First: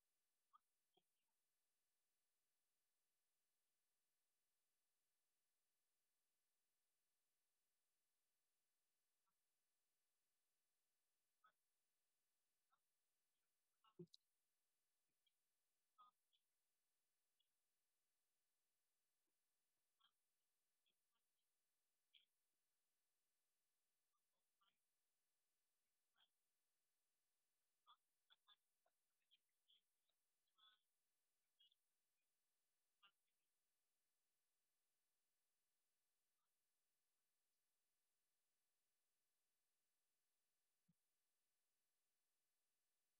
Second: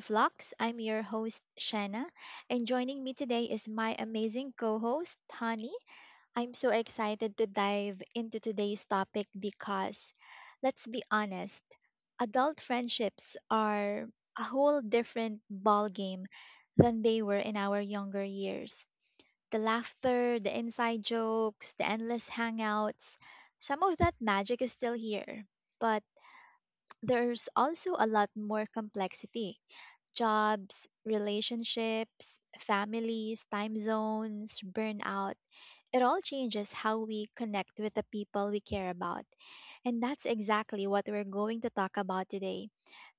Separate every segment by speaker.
Speaker 1: Flux. I'm your host, Shanna, and joining me today is my amazing co host, Honey. I'm so excited to dive into today's topic because, let's be honest, adult friendships are a whole different ballgame than they were in our younger years. The laughter, the inside jokes, the endless hangouts, some of that magic is still here, but there's also a lot more complexity jobs, relationships, families, time zones, burnout. It all changes how we connect with the people we care about. And that's exactly what we're going to talk about today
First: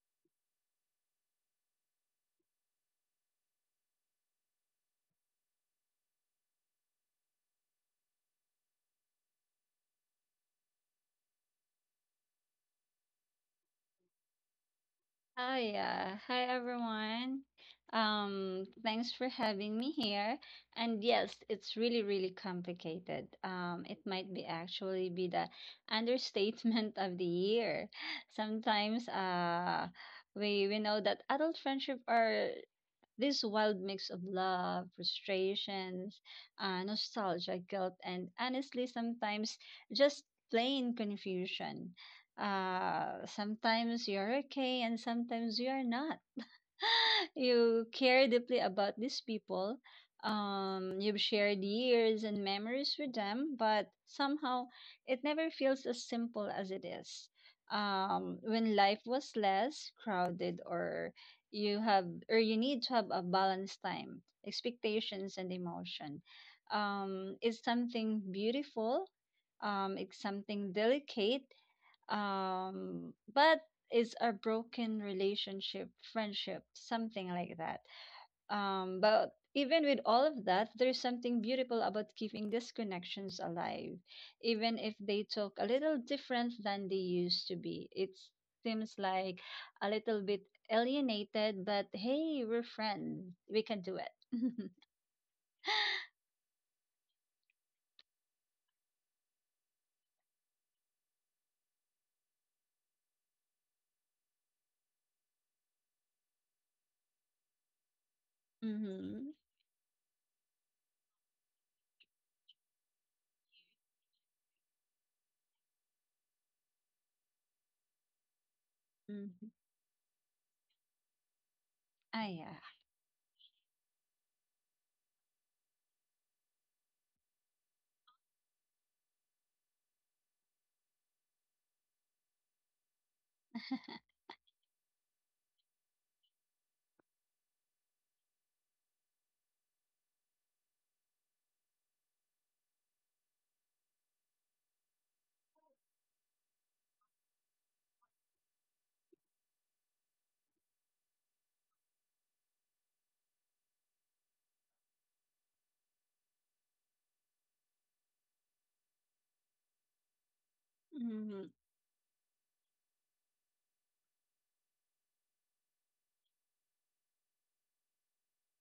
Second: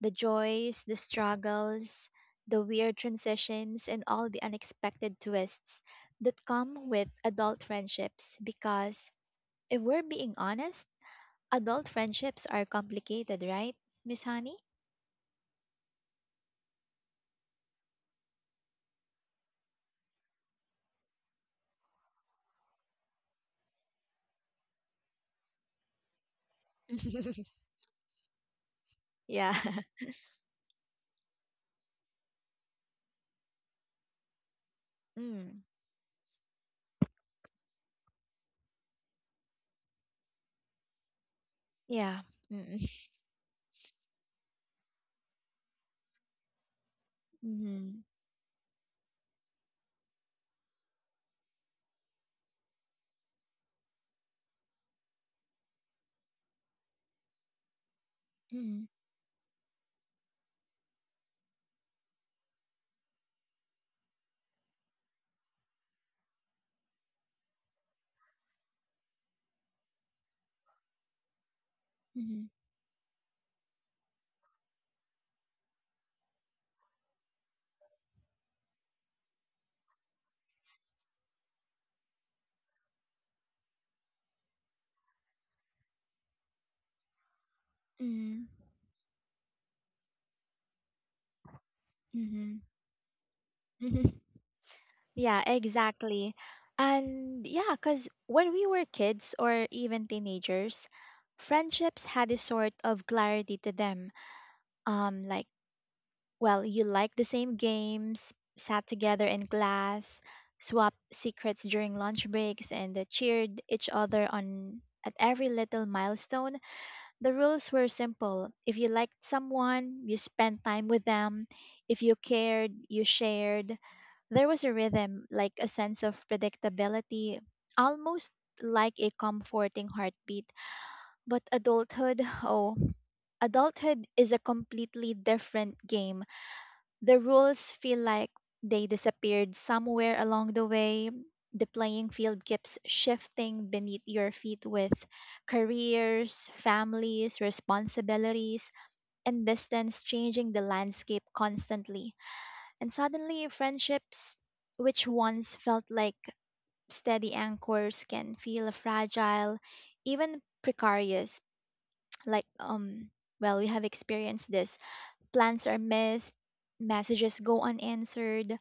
Speaker 1: the joys, the struggles, the weird transitions, and all the unexpected twists that come with adult friendships. Because if we're being honest, adult friendships are complicated, right, Miss Honey?
Speaker 2: Oh yeah. Hi everyone. Thanks for having me here. And yes, it's really, really complicated. It might be actually be the understatement of the year. Sometimes
Speaker 1: yeah.
Speaker 2: uh we we know that adult friendship are this wild mix of love,
Speaker 1: Mm.
Speaker 2: frustrations, nostalgia, guilt, and honestly, sometimes just plain confusion.
Speaker 1: Yeah. Mm.
Speaker 2: Sometimes you're okay, and sometimes you're not. You
Speaker 1: Mhm.
Speaker 2: care deeply about these people. You've shared years and memories with them, but somehow it never feels as simple as it is. When
Speaker 1: Mhm.
Speaker 2: life was less crowded, or you have, or you need to have a balanced time, expectations and emotion. It's something beautiful. It's something delicate,
Speaker 1: Mhm.
Speaker 2: but it's a broken relationship friendship something like that, but even with all of that, there's something beautiful about keeping these connections alive, even if they talk a little different than they used to be. It
Speaker 1: Mhm.
Speaker 2: seems like a little bit alienated, but
Speaker 1: Mhm.
Speaker 2: hey, we're
Speaker 1: Mhm.
Speaker 2: friends. We can do it.
Speaker 1: Yeah, exactly. And yeah, because when we were kids or even teenagers, friendships had a sort of clarity to them. Um, like, well, you like the same games, sat together
Speaker 2: Mm-hmm.
Speaker 1: in class, swapped secrets during lunch breaks, and cheered each other on at every little milestone. The rules were simple. If you liked
Speaker 2: Mm-hmm.
Speaker 1: someone, you spent time with them. If you
Speaker 2: Ah yeah.
Speaker 1: cared, you shared. There was a rhythm, like a sense of predictability, almost like a comforting heartbeat. But adulthood, oh, adulthood is a completely different game. The rules feel like they disappeared somewhere along the way. The playing field keeps shifting beneath your feet with careers, families, responsibilities, and distance changing the landscape constantly. And suddenly, friendships, which once felt like steady anchors, can feel fragile, even precarious.
Speaker 2: Mhm.
Speaker 1: Like, um, well, we have experienced this. Plans are missed, messages go unanswered,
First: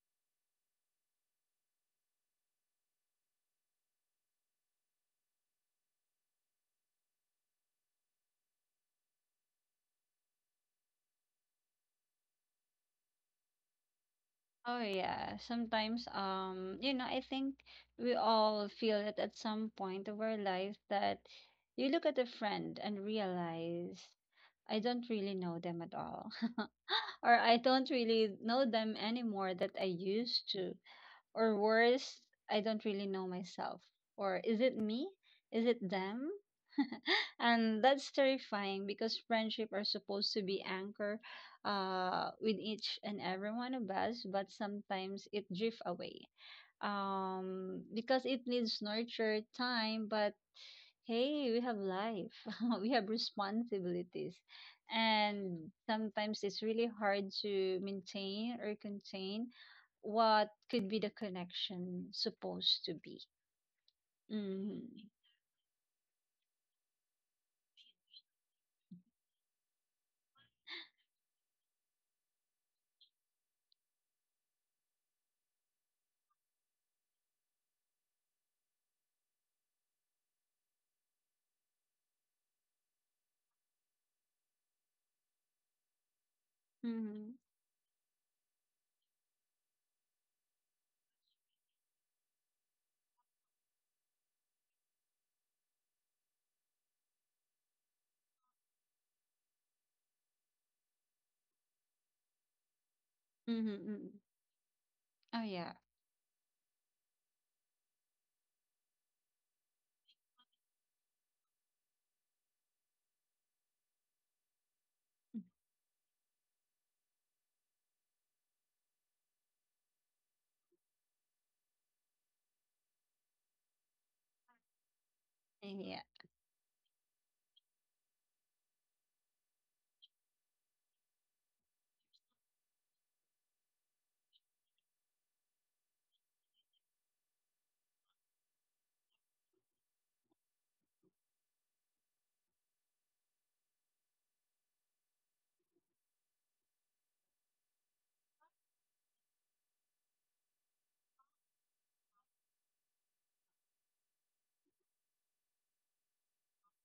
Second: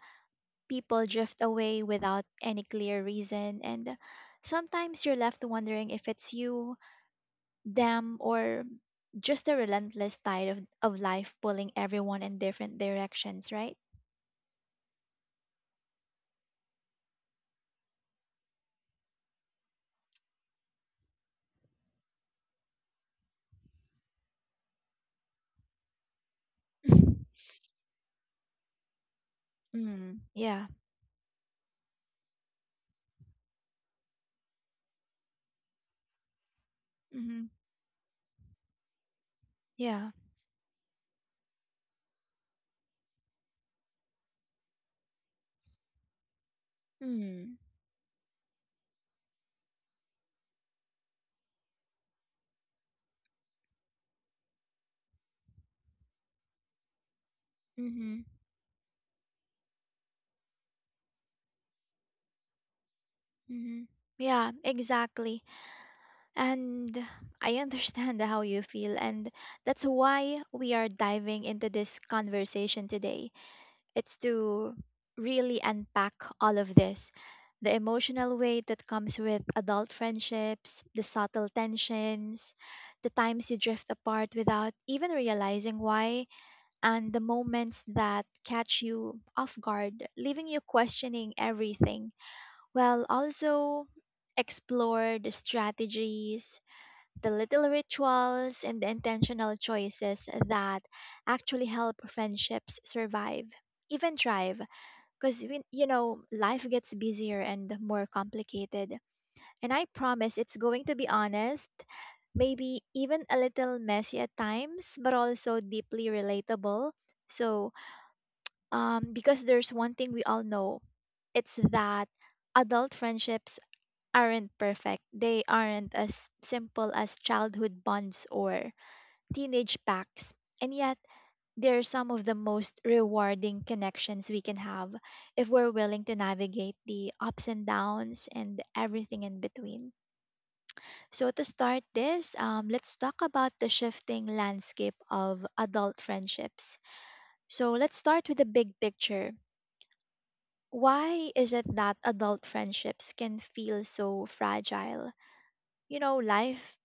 Speaker 1: people drift away without any clear reason, and sometimes you're left wondering if it's you, them, or just the relentless tide of life pulling everyone in different directions, right?
Speaker 2: Oh yeah, sometimes you know, I think we all feel it at some point of our life that you look at a friend and realize I don't really know them at all. Or I don't really know them anymore that I
Speaker 1: Mm,
Speaker 2: used
Speaker 1: yeah.
Speaker 2: to, or worse, I don't really know myself. Or is it me? Is it them?
Speaker 1: Mm-hmm.
Speaker 2: And that's terrifying, because friendship are
Speaker 1: Yeah.
Speaker 2: supposed to be anchor with each and every one of us, but sometimes it drift away,
Speaker 1: Mm,
Speaker 2: because it needs nurture time. But hey, we have life. We have responsibilities, and sometimes it's really hard to
Speaker 1: mm-hmm.
Speaker 2: maintain or contain what could be the connection supposed to be.
Speaker 1: Mm-hmm. Yeah,
Speaker 2: Mm-hmm.
Speaker 1: exactly. And I understand how you feel, and that's why we are diving into this conversation today. It's to really unpack all of this the emotional weight that comes with adult friendships, the subtle tensions, the times you drift apart without even realizing why, and the
Speaker 2: Mm-hmm.
Speaker 1: moments that catch you off guard, leaving you questioning everything, while also explore the strategies, the little rituals, and the intentional choices that actually help friendships survive,
Speaker 2: Mm-hmm. Mm-hmm.
Speaker 1: even thrive because
Speaker 2: Oh
Speaker 1: we
Speaker 2: yeah.
Speaker 1: life gets busier and more complicated, and I promise it's going to be honest, maybe even a little messy at times, but also deeply relatable. So, because there's one thing we all know, it's that adult friendships aren't perfect, they aren't as simple as childhood bonds or teenage packs, and yet they're some of the most rewarding connections we can have if we're willing to navigate the ups and downs and everything in between. So, to start this, let's talk about the shifting landscape of adult friendships. So, let's start with the big picture. Why is it that adult friendships can feel so fragile? You know, life,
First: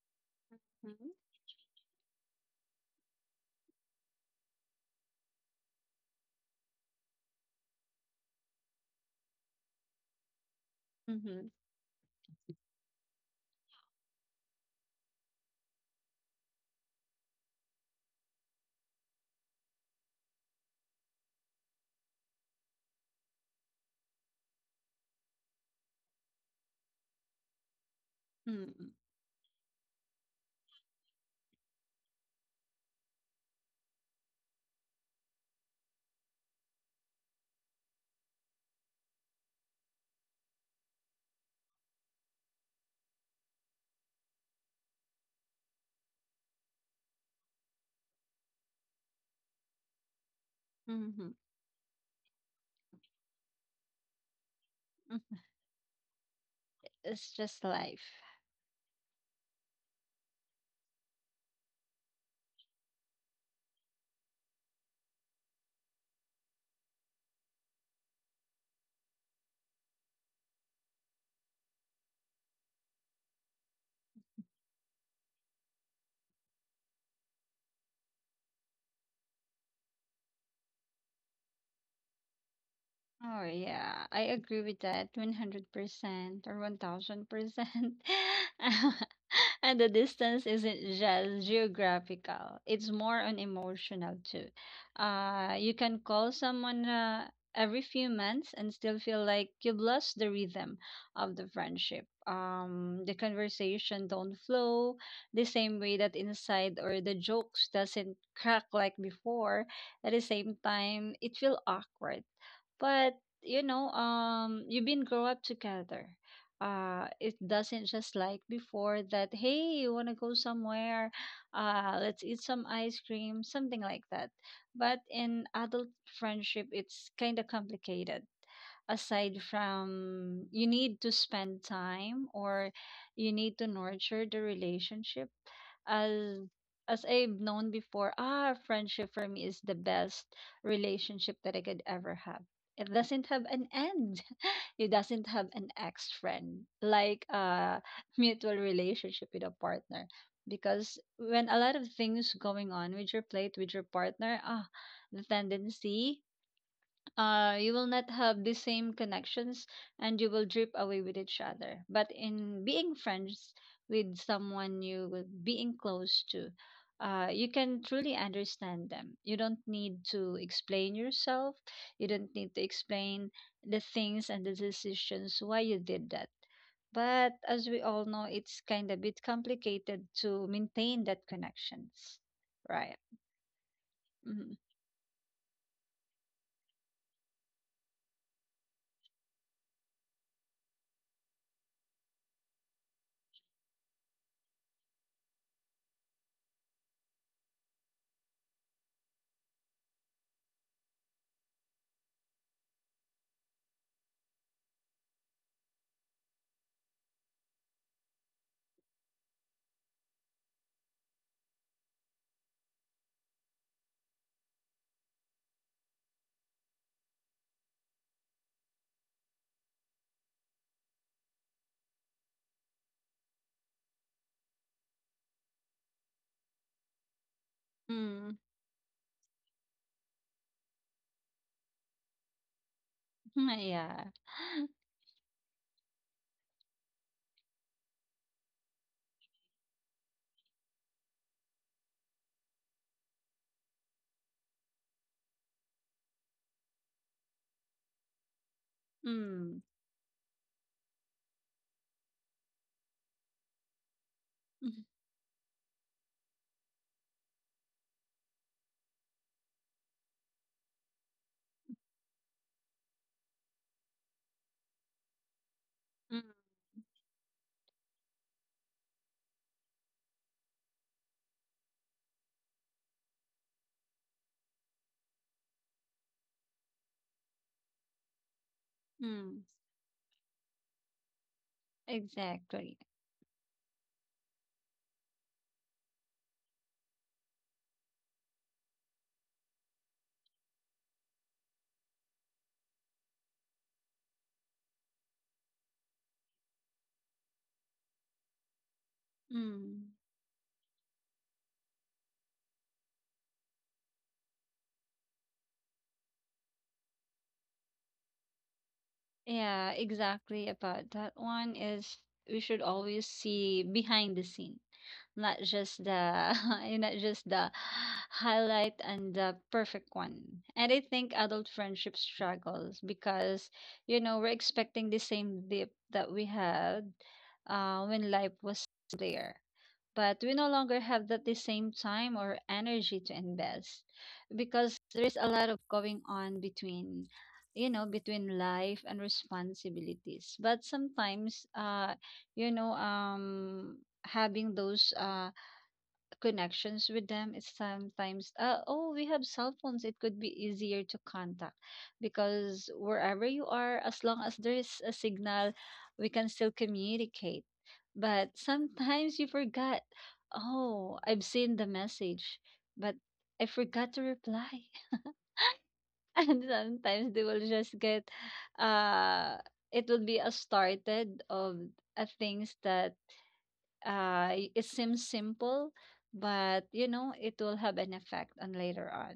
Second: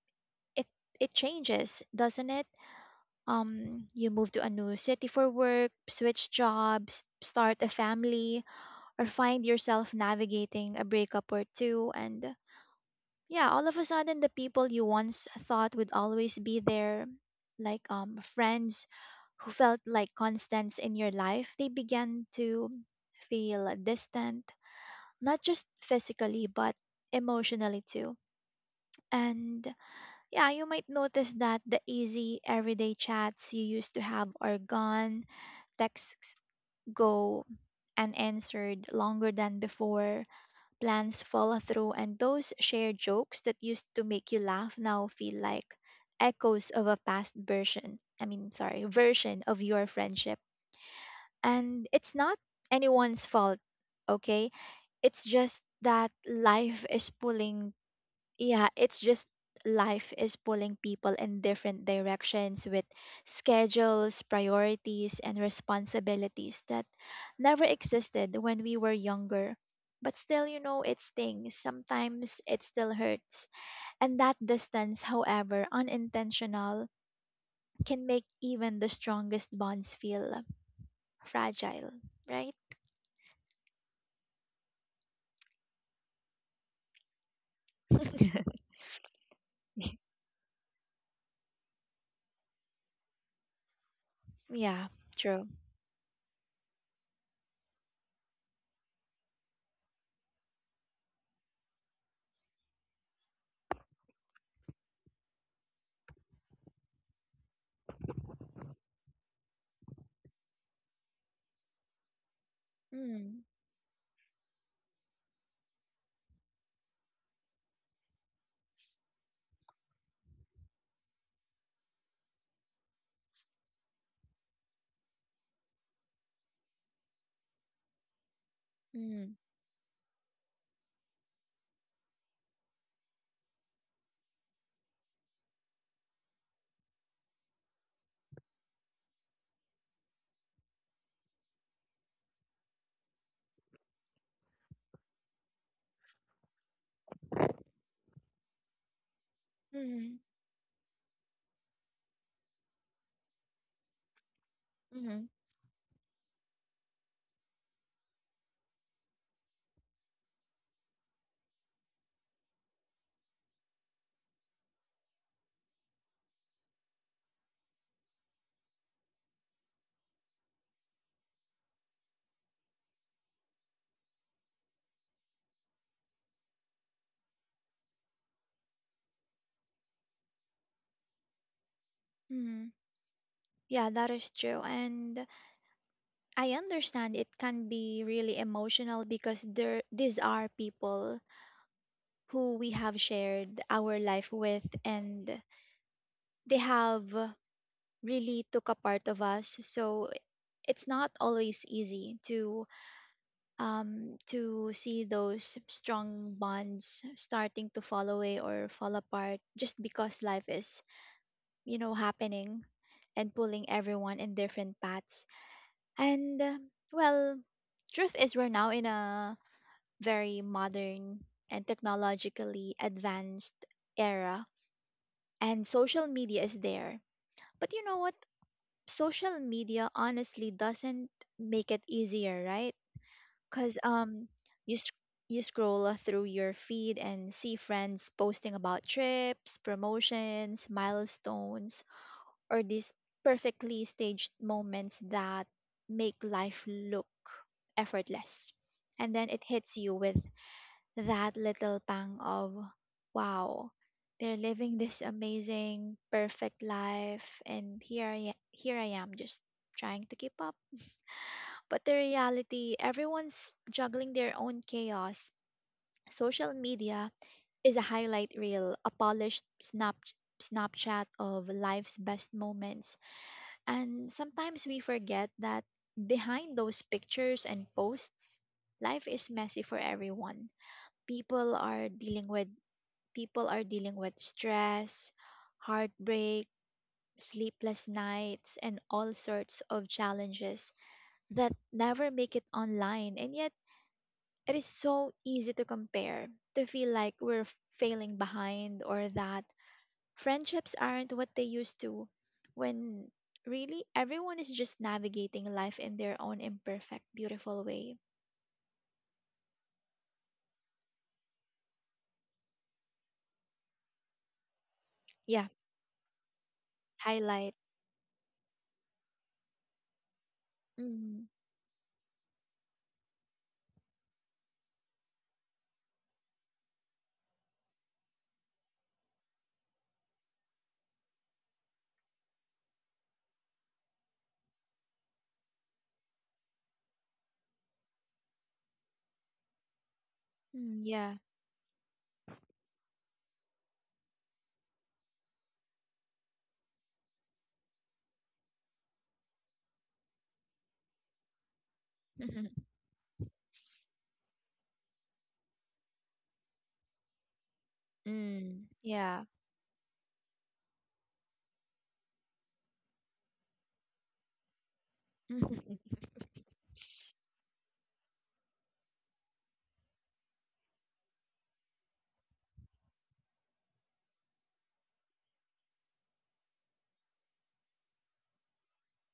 Speaker 1: it,
Speaker 2: Mm-hmm.
Speaker 1: it changes, doesn't it? Um, you move to a new city for work, switch jobs, start a family, or find yourself navigating a breakup or two. And yeah, all of a sudden the people you once thought would always be there, like friends who felt like constants in your life, they began to feel distant, not just physically but emotionally too.
Speaker 2: Mm-hmm.
Speaker 1: And yeah, you might notice that the easy everyday chats you used to have are gone. Texts go unanswered longer than before. Plans fall through, and those shared jokes that used to make you laugh now feel like echoes of a past version. I mean, sorry, version of your friendship.
Speaker 2: Mm-hmm.
Speaker 1: And it's not anyone's fault, okay? It's just that life is
Speaker 2: It's just
Speaker 1: pulling
Speaker 2: life.
Speaker 1: yeah, it's just life is pulling people in different directions with schedules, priorities, and responsibilities that never existed when we were younger. But still, you know, it stings. Sometimes it still hurts. And that distance, however unintentional, can make even the strongest bonds feel fragile, right?
Speaker 2: Oh yeah, I agree with that 100% or 1000%. And the distance isn't just geographical, it's more on emotional too.
Speaker 1: Yeah, true.
Speaker 2: You can call someone every few months and still feel like you've lost the rhythm of the friendship. The conversation don't flow the same way that inside, or the jokes doesn't crack like before. At the same time, it feel awkward, but
Speaker 1: Mm,
Speaker 2: you know, you've been grow up together. It doesn't just like before that. Hey, you wanna go somewhere? Let's eat some ice cream, something like that. But in adult friendship, it's kind of complicated
Speaker 1: mm,
Speaker 2: aside from you need to spend time, or you need to nurture the relationship as I've known before. Ah, friendship for me is the best relationship that I could ever have. It doesn't have an end. It doesn't have an ex friend, like a mutual relationship with a partner.
Speaker 1: mm,
Speaker 2: Because when a lot of things going on with your plate with your partner, ah, the
Speaker 1: mm,
Speaker 2: tendency, you will not have the same connections and you will drip away with each other. But in being friends with someone you will being close to, you can truly understand them. You don't need to explain yourself. You don't need to explain the things and the decisions why you did that. But as we all know, it's kind of bit complicated to maintain that connections,
Speaker 1: mm.
Speaker 2: right?
Speaker 1: Yeah, that is
Speaker 2: Mm-hmm.
Speaker 1: true. And I understand it can be really emotional because there these are people who we have shared our life with, and they have really took a part of us. So it's not always easy to see those strong bonds starting to fall away or fall apart just because life is, you know, happening and pulling everyone in different paths. And well, truth is we're now in a very modern and technologically advanced era, and social media is there. But you know what?
Speaker 2: Mm.
Speaker 1: Social media honestly doesn't make it easier, right? Because
Speaker 2: Yeah.
Speaker 1: you sc- you scroll through your feed and see friends posting about trips, promotions, milestones, or these perfectly staged moments that make life look effortless. And then it
Speaker 2: Mm.
Speaker 1: hits you with that little pang of, wow, they're living this amazing, perfect life, and here I am just trying to keep up. But the reality, everyone's juggling their own chaos.
Speaker 2: Mm,
Speaker 1: Social media is a highlight reel, a polished snap, Snapchat of life's best moments. And sometimes we forget that behind those pictures and posts, life is
Speaker 2: mm,
Speaker 1: messy for everyone. People are dealing with
Speaker 2: exactly.
Speaker 1: People are dealing with stress, heartbreak, sleepless nights, and all sorts of challenges that never make it online. And yet, it is so easy to compare, to feel like we're failing behind or that
Speaker 2: Mm.
Speaker 1: friendships aren't what they used to when really everyone is just navigating life in their own imperfect, beautiful way.
Speaker 2: Yeah, exactly about that one is we should always see behind the scene, not
Speaker 1: Yeah,
Speaker 2: just the and not just the
Speaker 1: highlight.
Speaker 2: highlight and the perfect one. And I think
Speaker 1: Mm,
Speaker 2: adult friendship struggles because you know, we're expecting the same dip that we had when life was there. But we no longer have that the same time or energy to invest because there is a lot of going on between, you know, between life and responsibilities. But
Speaker 1: mm, yeah.
Speaker 2: sometimes you know, having those connections with them, it's sometimes oh, we have cell phones, it could be easier to contact because wherever you are, as long as there is a signal, we can still communicate. But
Speaker 1: mm,
Speaker 2: sometimes
Speaker 1: yeah.
Speaker 2: you forgot, oh, I've seen the message, but I forgot to reply. And sometimes they will just get uh it will be a started of things that it seems simple, but you know, it will have an effect on later on.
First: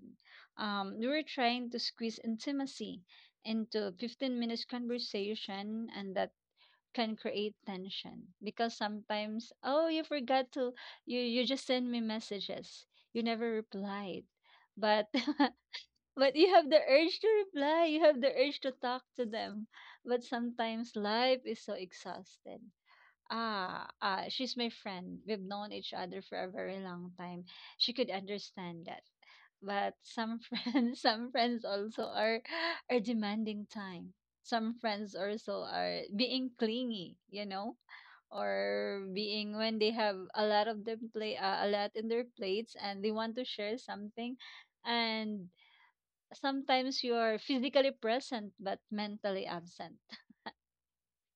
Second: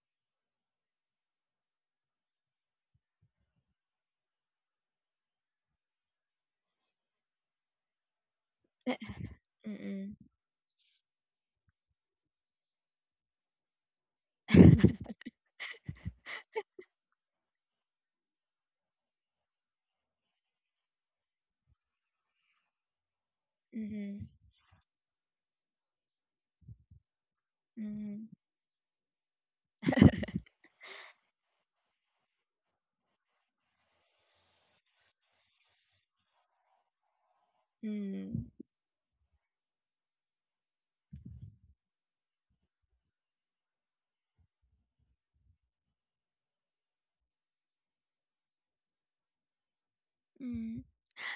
Speaker 2: We were trying to squeeze intimacy into a 15-minute minutes conversation, and that can create tension because sometimes, oh, you
Speaker 1: Mm-mm.
Speaker 2: forgot to you just send me messages, you never replied. But but you have the urge to reply, you have the urge to talk to them. But sometimes life is so exhausted. Ah,
Speaker 1: Mm-hmm.
Speaker 2: she's my friend. We've known each other for a very long time. She could
Speaker 1: Mm-hmm.
Speaker 2: understand that. But some friends, some friends also are demanding time. Some friends also are being clingy, you know,
Speaker 1: Mm.
Speaker 2: or being when they have a lot of them play a lot in their plates and they want to share something, and sometimes you are physically present but mentally absent.
Speaker 1: Mm.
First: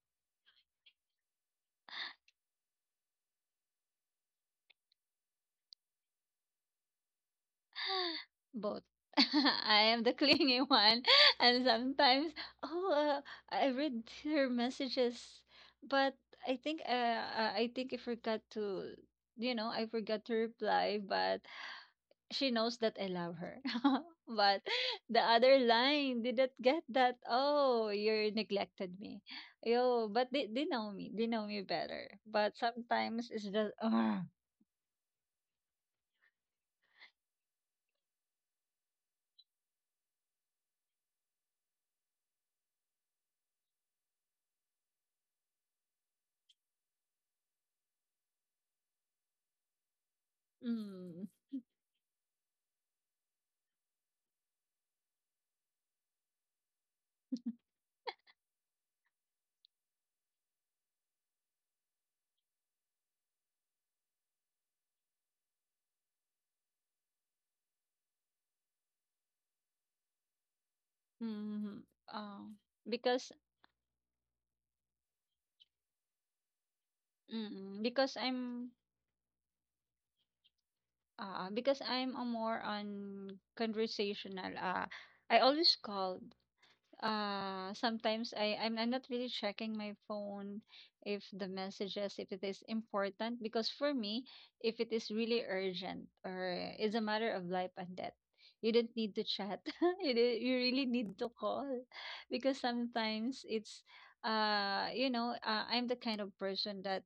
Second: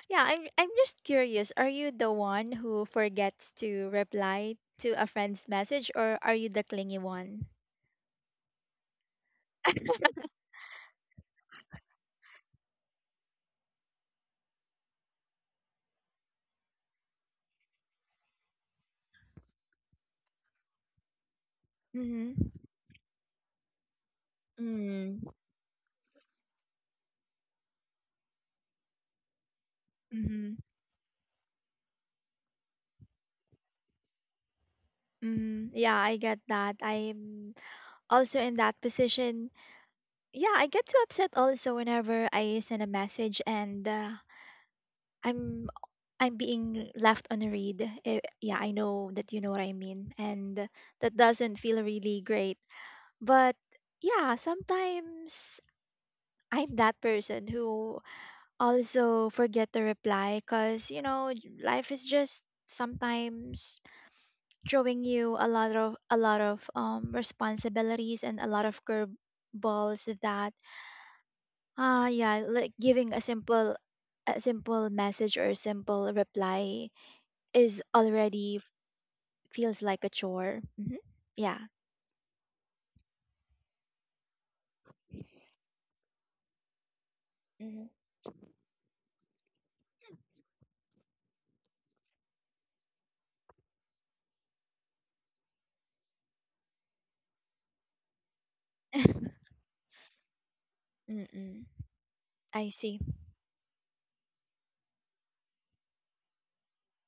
Speaker 1: Yeah, I'm just curious. Are you the one who forgets to reply to a friend's message, or are you the clingy one?
Speaker 2: Both. I am the clingy one, and sometimes, oh, I read her messages, but I think, I think I forgot to, you know, I forgot to reply. But
Speaker 1: Mm-hmm.
Speaker 2: she knows that I love her. But the
Speaker 1: Mm.
Speaker 2: other line didn't get that. Oh, you neglected me. Yo, but
Speaker 1: Mm-hmm.
Speaker 2: they know me. They know me better. But sometimes it's just, oh,
Speaker 1: Mm-hmm. Yeah, I get that. I'm also in that position. Yeah, I get too upset also whenever I send a message and I'm I'm being left unread. Eh, yeah, I know that you know what I mean, and that
Speaker 2: mm,
Speaker 1: doesn't feel really great. But yeah, sometimes I'm that person who also forget to reply because you know life is just sometimes throwing you a lot of responsibilities and a lot of curveballs that
Speaker 2: mm,
Speaker 1: yeah
Speaker 2: oh,
Speaker 1: like giving
Speaker 2: because,
Speaker 1: a simple message or a simple reply is
Speaker 2: Mm, because
Speaker 1: already f-
Speaker 2: I'm
Speaker 1: feels like a chore. Hmm Yeah.
Speaker 2: because I'm a more on conversational. I always call.
Speaker 1: hmm
Speaker 2: Sometimes I'm not really checking my phone if the messages if it is important, because for me if it is really urgent or is a matter of life and death, you don't need to chat. You you really need to
Speaker 1: Mm-mm.
Speaker 2: call, because
Speaker 1: I see.
Speaker 2: sometimes it's you know, I'm the kind of person that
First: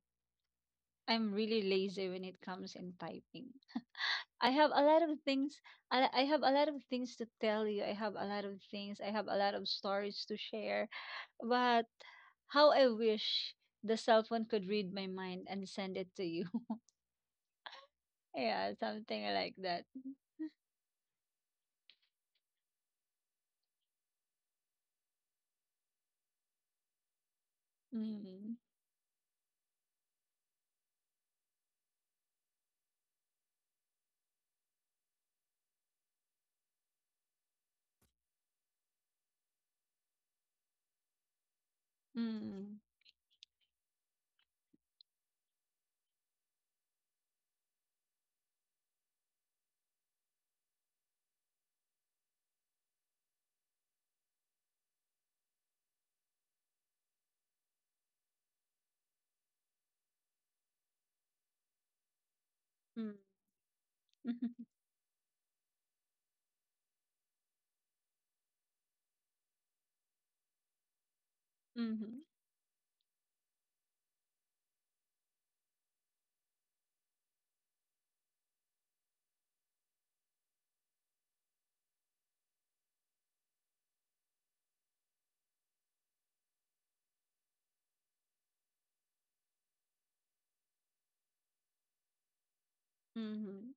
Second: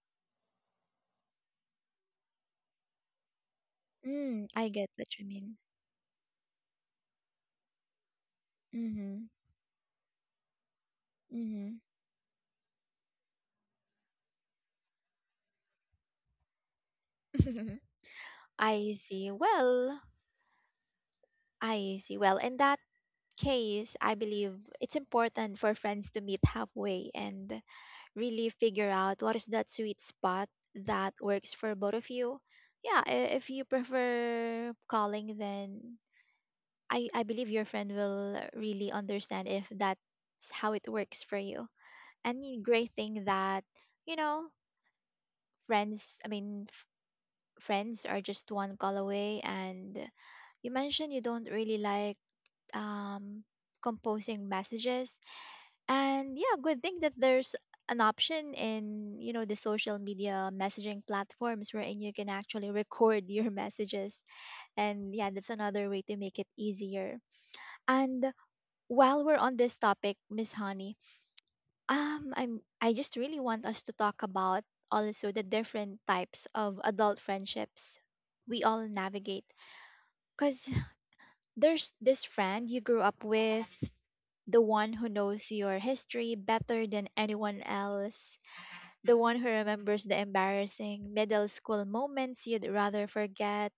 Speaker 2: I'm really lazy when it comes in typing. I
Speaker 1: Mm, I
Speaker 2: have a
Speaker 1: get
Speaker 2: lot
Speaker 1: what
Speaker 2: of
Speaker 1: you
Speaker 2: things.
Speaker 1: mean.
Speaker 2: I have a lot of things to tell you. I have a lot of things. I
Speaker 1: Mm-hmm.
Speaker 2: have a lot of stories to share.
Speaker 1: Mm-hmm.
Speaker 2: But how I wish the cell phone could read my mind and send it to you. Yeah,
Speaker 1: I
Speaker 2: something
Speaker 1: see.
Speaker 2: like that.
Speaker 1: Well, I see. Well, in that case, I believe it's important for friends to meet halfway and really
Speaker 2: Mm-hmm.
Speaker 1: figure out what is that sweet spot that works for both of you. Yeah, if you prefer calling, then I believe your friend will really understand if that's how it works for you. And the
Speaker 2: Mm-hmm.
Speaker 1: great thing that, you know, friends, I mean, friends are just one call away. And you mentioned you don't really like um, composing messages, and yeah, good thing that there's an option in you know the social media messaging platforms wherein you can actually record your messages. And yeah, that's another way to make it easier. And while we're on this topic, Miss Honey,
Speaker 2: Mm-hmm.
Speaker 1: I'm I just really want us to talk about also the different types of adult friendships we all navigate, because there's this friend you grew up with, the one who knows your history better than anyone else, the one who remembers the embarrassing middle school moments you'd rather forget.
Speaker 2: Mm-hmm.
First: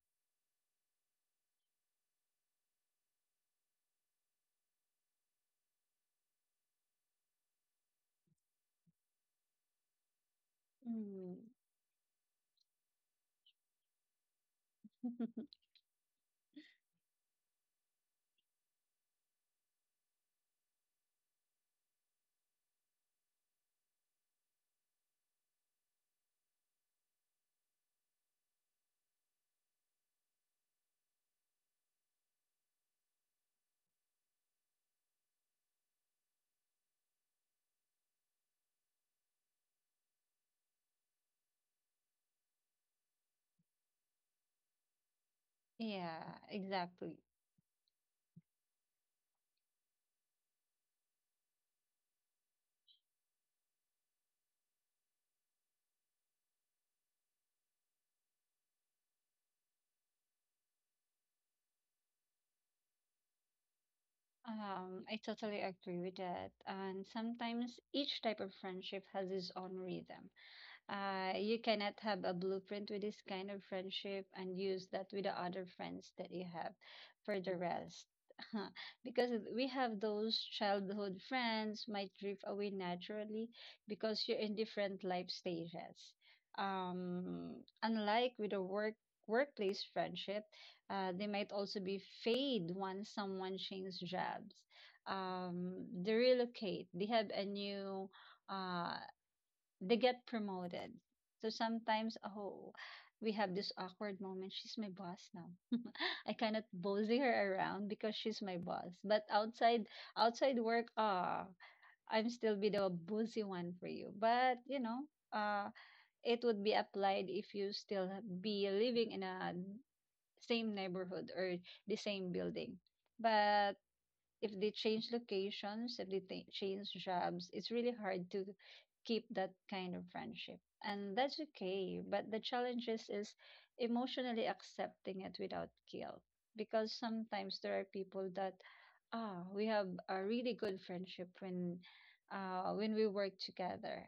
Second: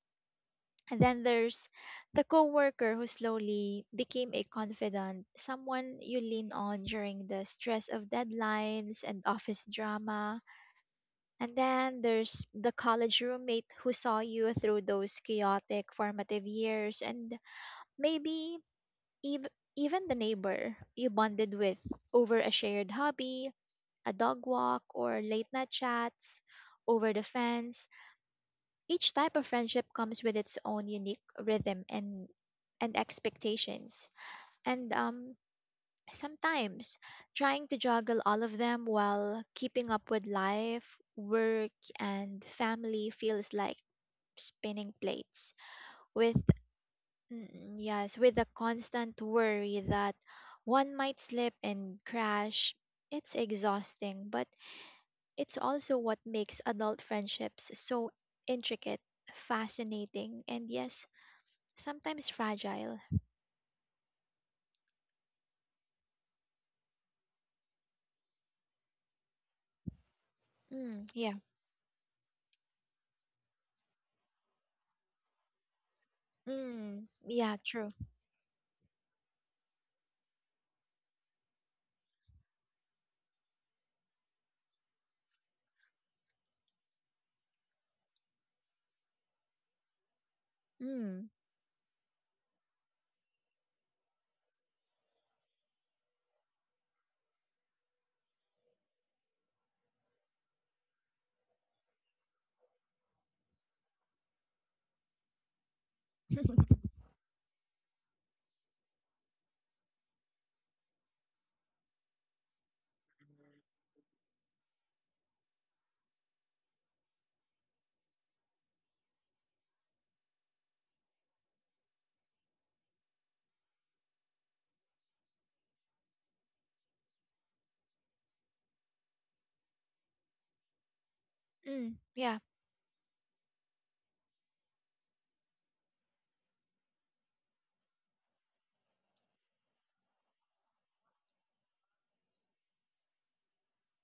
Speaker 1: And then there's the coworker who slowly became a confidant, someone you lean on during the stress of deadlines and office drama.
Speaker 2: Mm-hmm.
Speaker 1: And then there's the college roommate who saw you through those chaotic formative years, and maybe even the neighbor you bonded with over a shared hobby, a dog walk, or late night chats over the fence. Each type of friendship comes with its own unique rhythm and expectations. And sometimes trying to juggle all of them while keeping up with life, work, and family feels like spinning plates
Speaker 2: Yeah,
Speaker 1: with
Speaker 2: exactly.
Speaker 1: Mm, yes, with the constant worry that one might slip and crash, it's exhausting, but it's also what makes adult friendships so intricate, fascinating, and yes, sometimes fragile.
Speaker 2: I totally agree with that. And sometimes each type of friendship has its own rhythm.
Speaker 1: Mm, yeah.
Speaker 2: You cannot have a blueprint with this kind of friendship and use that with the other friends that you have
Speaker 1: Mm,
Speaker 2: for
Speaker 1: yeah,
Speaker 2: the
Speaker 1: true.
Speaker 2: rest. Because we have those childhood friends might drift away naturally because you're in different life stages. Um, Unlike with a workplace friendship, they
Speaker 1: Mm.
Speaker 2: might also be fade once someone changes jobs. They relocate. They have a new uh, they get promoted. So sometimes, oh, we have this awkward moment. She's my boss now. I cannot bossy her around because she's my boss. But outside work, ah, I'm still be the bossy one for you. But you know, uh, it would be applied if you still be living in a same neighborhood or the same building. But if they change locations, if they ta change jobs, it's really hard to keep that kind of friendship. And that's
Speaker 1: Mm,
Speaker 2: okay. But the
Speaker 1: yeah.
Speaker 2: challenge is, emotionally accepting it without guilt. Because sometimes there are people that, ah, we have a really good friendship when we work together.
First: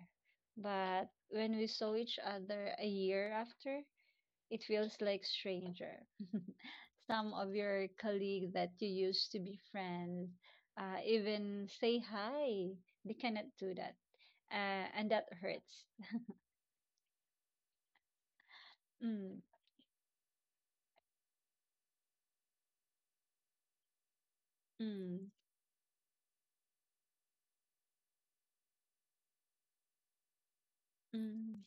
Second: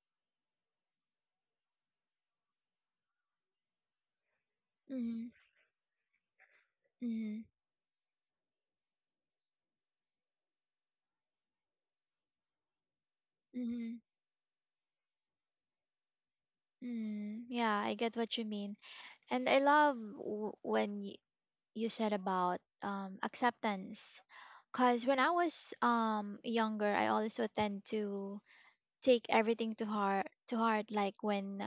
Speaker 2: But when we saw each other a year after, it feels like
Speaker 1: Mm,
Speaker 2: stranger, some
Speaker 1: mm,
Speaker 2: of your colleagues that you used to be friends, even say hi. They cannot do that.
Speaker 1: mm,
Speaker 2: And that hurts.
Speaker 1: mm. Yeah, I get what you mean.
Speaker 2: Mm,
Speaker 1: And I love w when y you said about acceptance, because when
Speaker 2: mm,
Speaker 1: I was younger, I also tend to take everything to heart, like when
Speaker 2: mm.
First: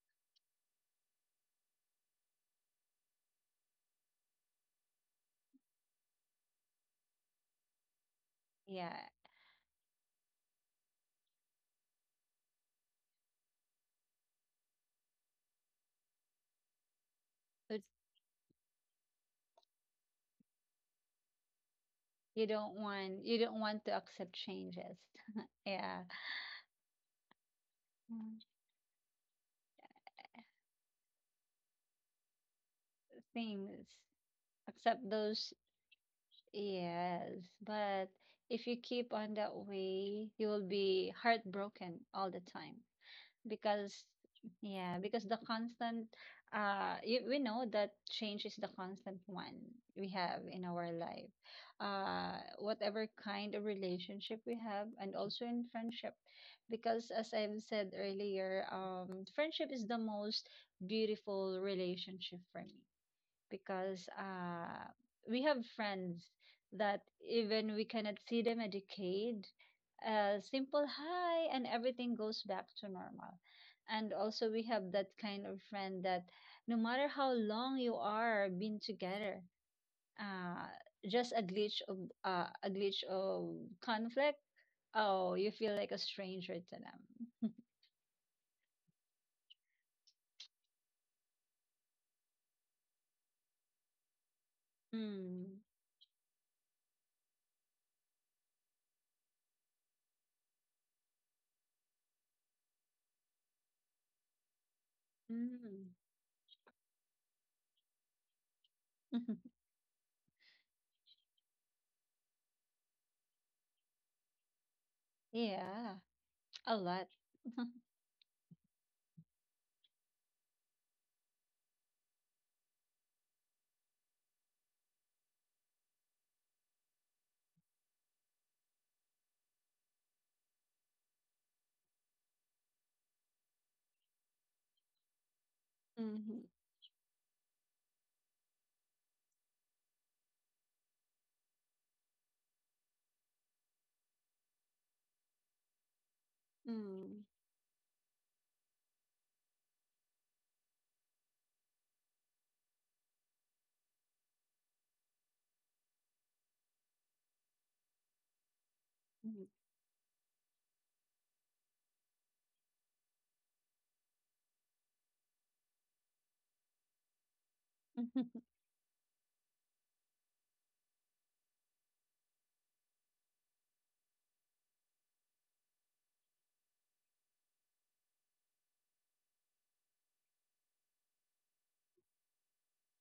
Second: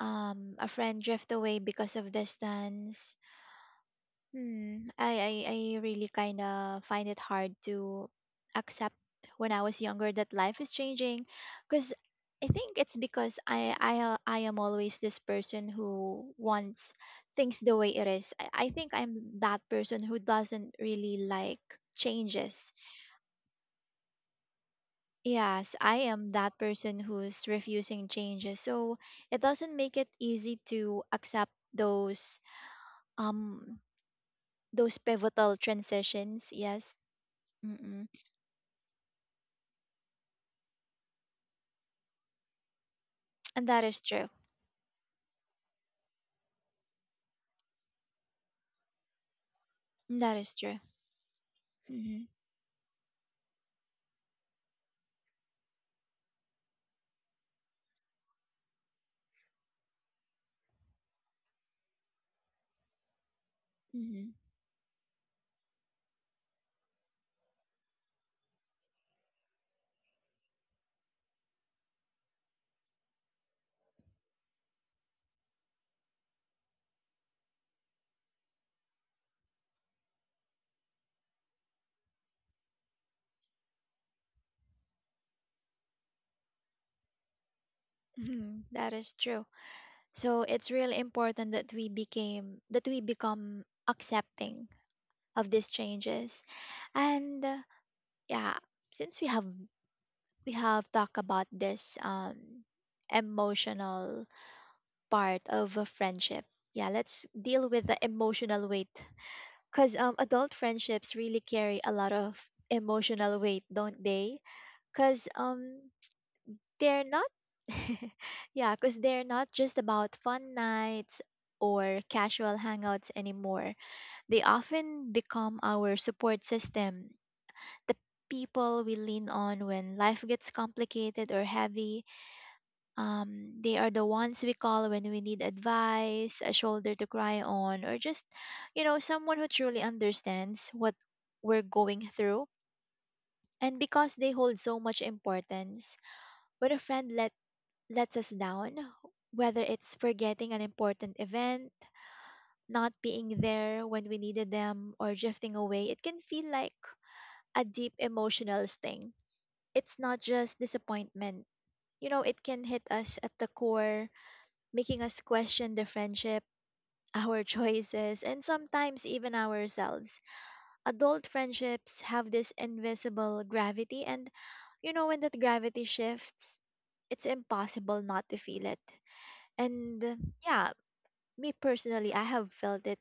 Speaker 1: a friend drift away because of distance. Hmm, I really kind of find it hard to accept
Speaker 2: Yeah.
Speaker 1: when I was younger that life is changing. Because I think it's because I am always this person who wants things the
Speaker 2: So
Speaker 1: way it is. I think I'm that person who doesn't really like
Speaker 2: you
Speaker 1: changes.
Speaker 2: don't want, you don't want to accept changes.
Speaker 1: Yes, I
Speaker 2: Yeah.
Speaker 1: am that person who's refusing
Speaker 2: Mm.
Speaker 1: changes. So it doesn't make it easy to accept um
Speaker 2: Things.
Speaker 1: those
Speaker 2: Accept those,
Speaker 1: pivotal transitions. Yes.
Speaker 2: yes.
Speaker 1: Mm-mm.
Speaker 2: But if you keep on that way, you will be heartbroken all the time.
Speaker 1: And that is
Speaker 2: Because
Speaker 1: true.
Speaker 2: yeah, because the constant you, we know that change is the constant one we
Speaker 1: That
Speaker 2: have
Speaker 1: is
Speaker 2: in
Speaker 1: true.
Speaker 2: our life,
Speaker 1: Mm-hmm.
Speaker 2: whatever kind of relationship we have, and also in friendship. Because as I've said earlier, friendship is the most beautiful relationship for me, because
Speaker 1: Mm-hmm.
Speaker 2: we have friends that even we cannot see them a decade, a simple hi and everything goes back to normal. And also we have that kind of friend that no matter how long you are been together, uh, just a glitch of a glitch of conflict, oh, you feel like a stranger to
Speaker 1: That is true. So it's really important that we became that we become accepting of
Speaker 2: them.
Speaker 1: these changes. And yeah, since we have talked about this emotional part of a
Speaker 2: Mm.
Speaker 1: friendship. Yeah, let's deal with the emotional weight.
Speaker 2: Mm.
Speaker 1: Because adult friendships really carry a lot of emotional weight, don't they? Because
Speaker 2: Yeah, a
Speaker 1: they're
Speaker 2: lot.
Speaker 1: not, yeah, because they're not just about fun nights or casual hangouts anymore. They often become our support system, the people we lean on when life gets complicated or heavy. They are the ones we call when we need advice,
Speaker 2: Mm-hmm.
Speaker 1: a shoulder to cry on, or just, you know, someone who truly understands what we're going through. And because they hold so much importance, when
Speaker 2: Mm-hmm.
Speaker 1: lets us down, whether it's forgetting an important event, not being there when we needed them, or drifting away, it can feel like a deep emotional sting. It's not just disappointment. You know, it can hit us at the core, making us question the friendship, our choices, and sometimes even ourselves. Adult friendships have this invisible gravity, and you know, when that gravity shifts, it's impossible not to feel it. And yeah, me personally, I have felt it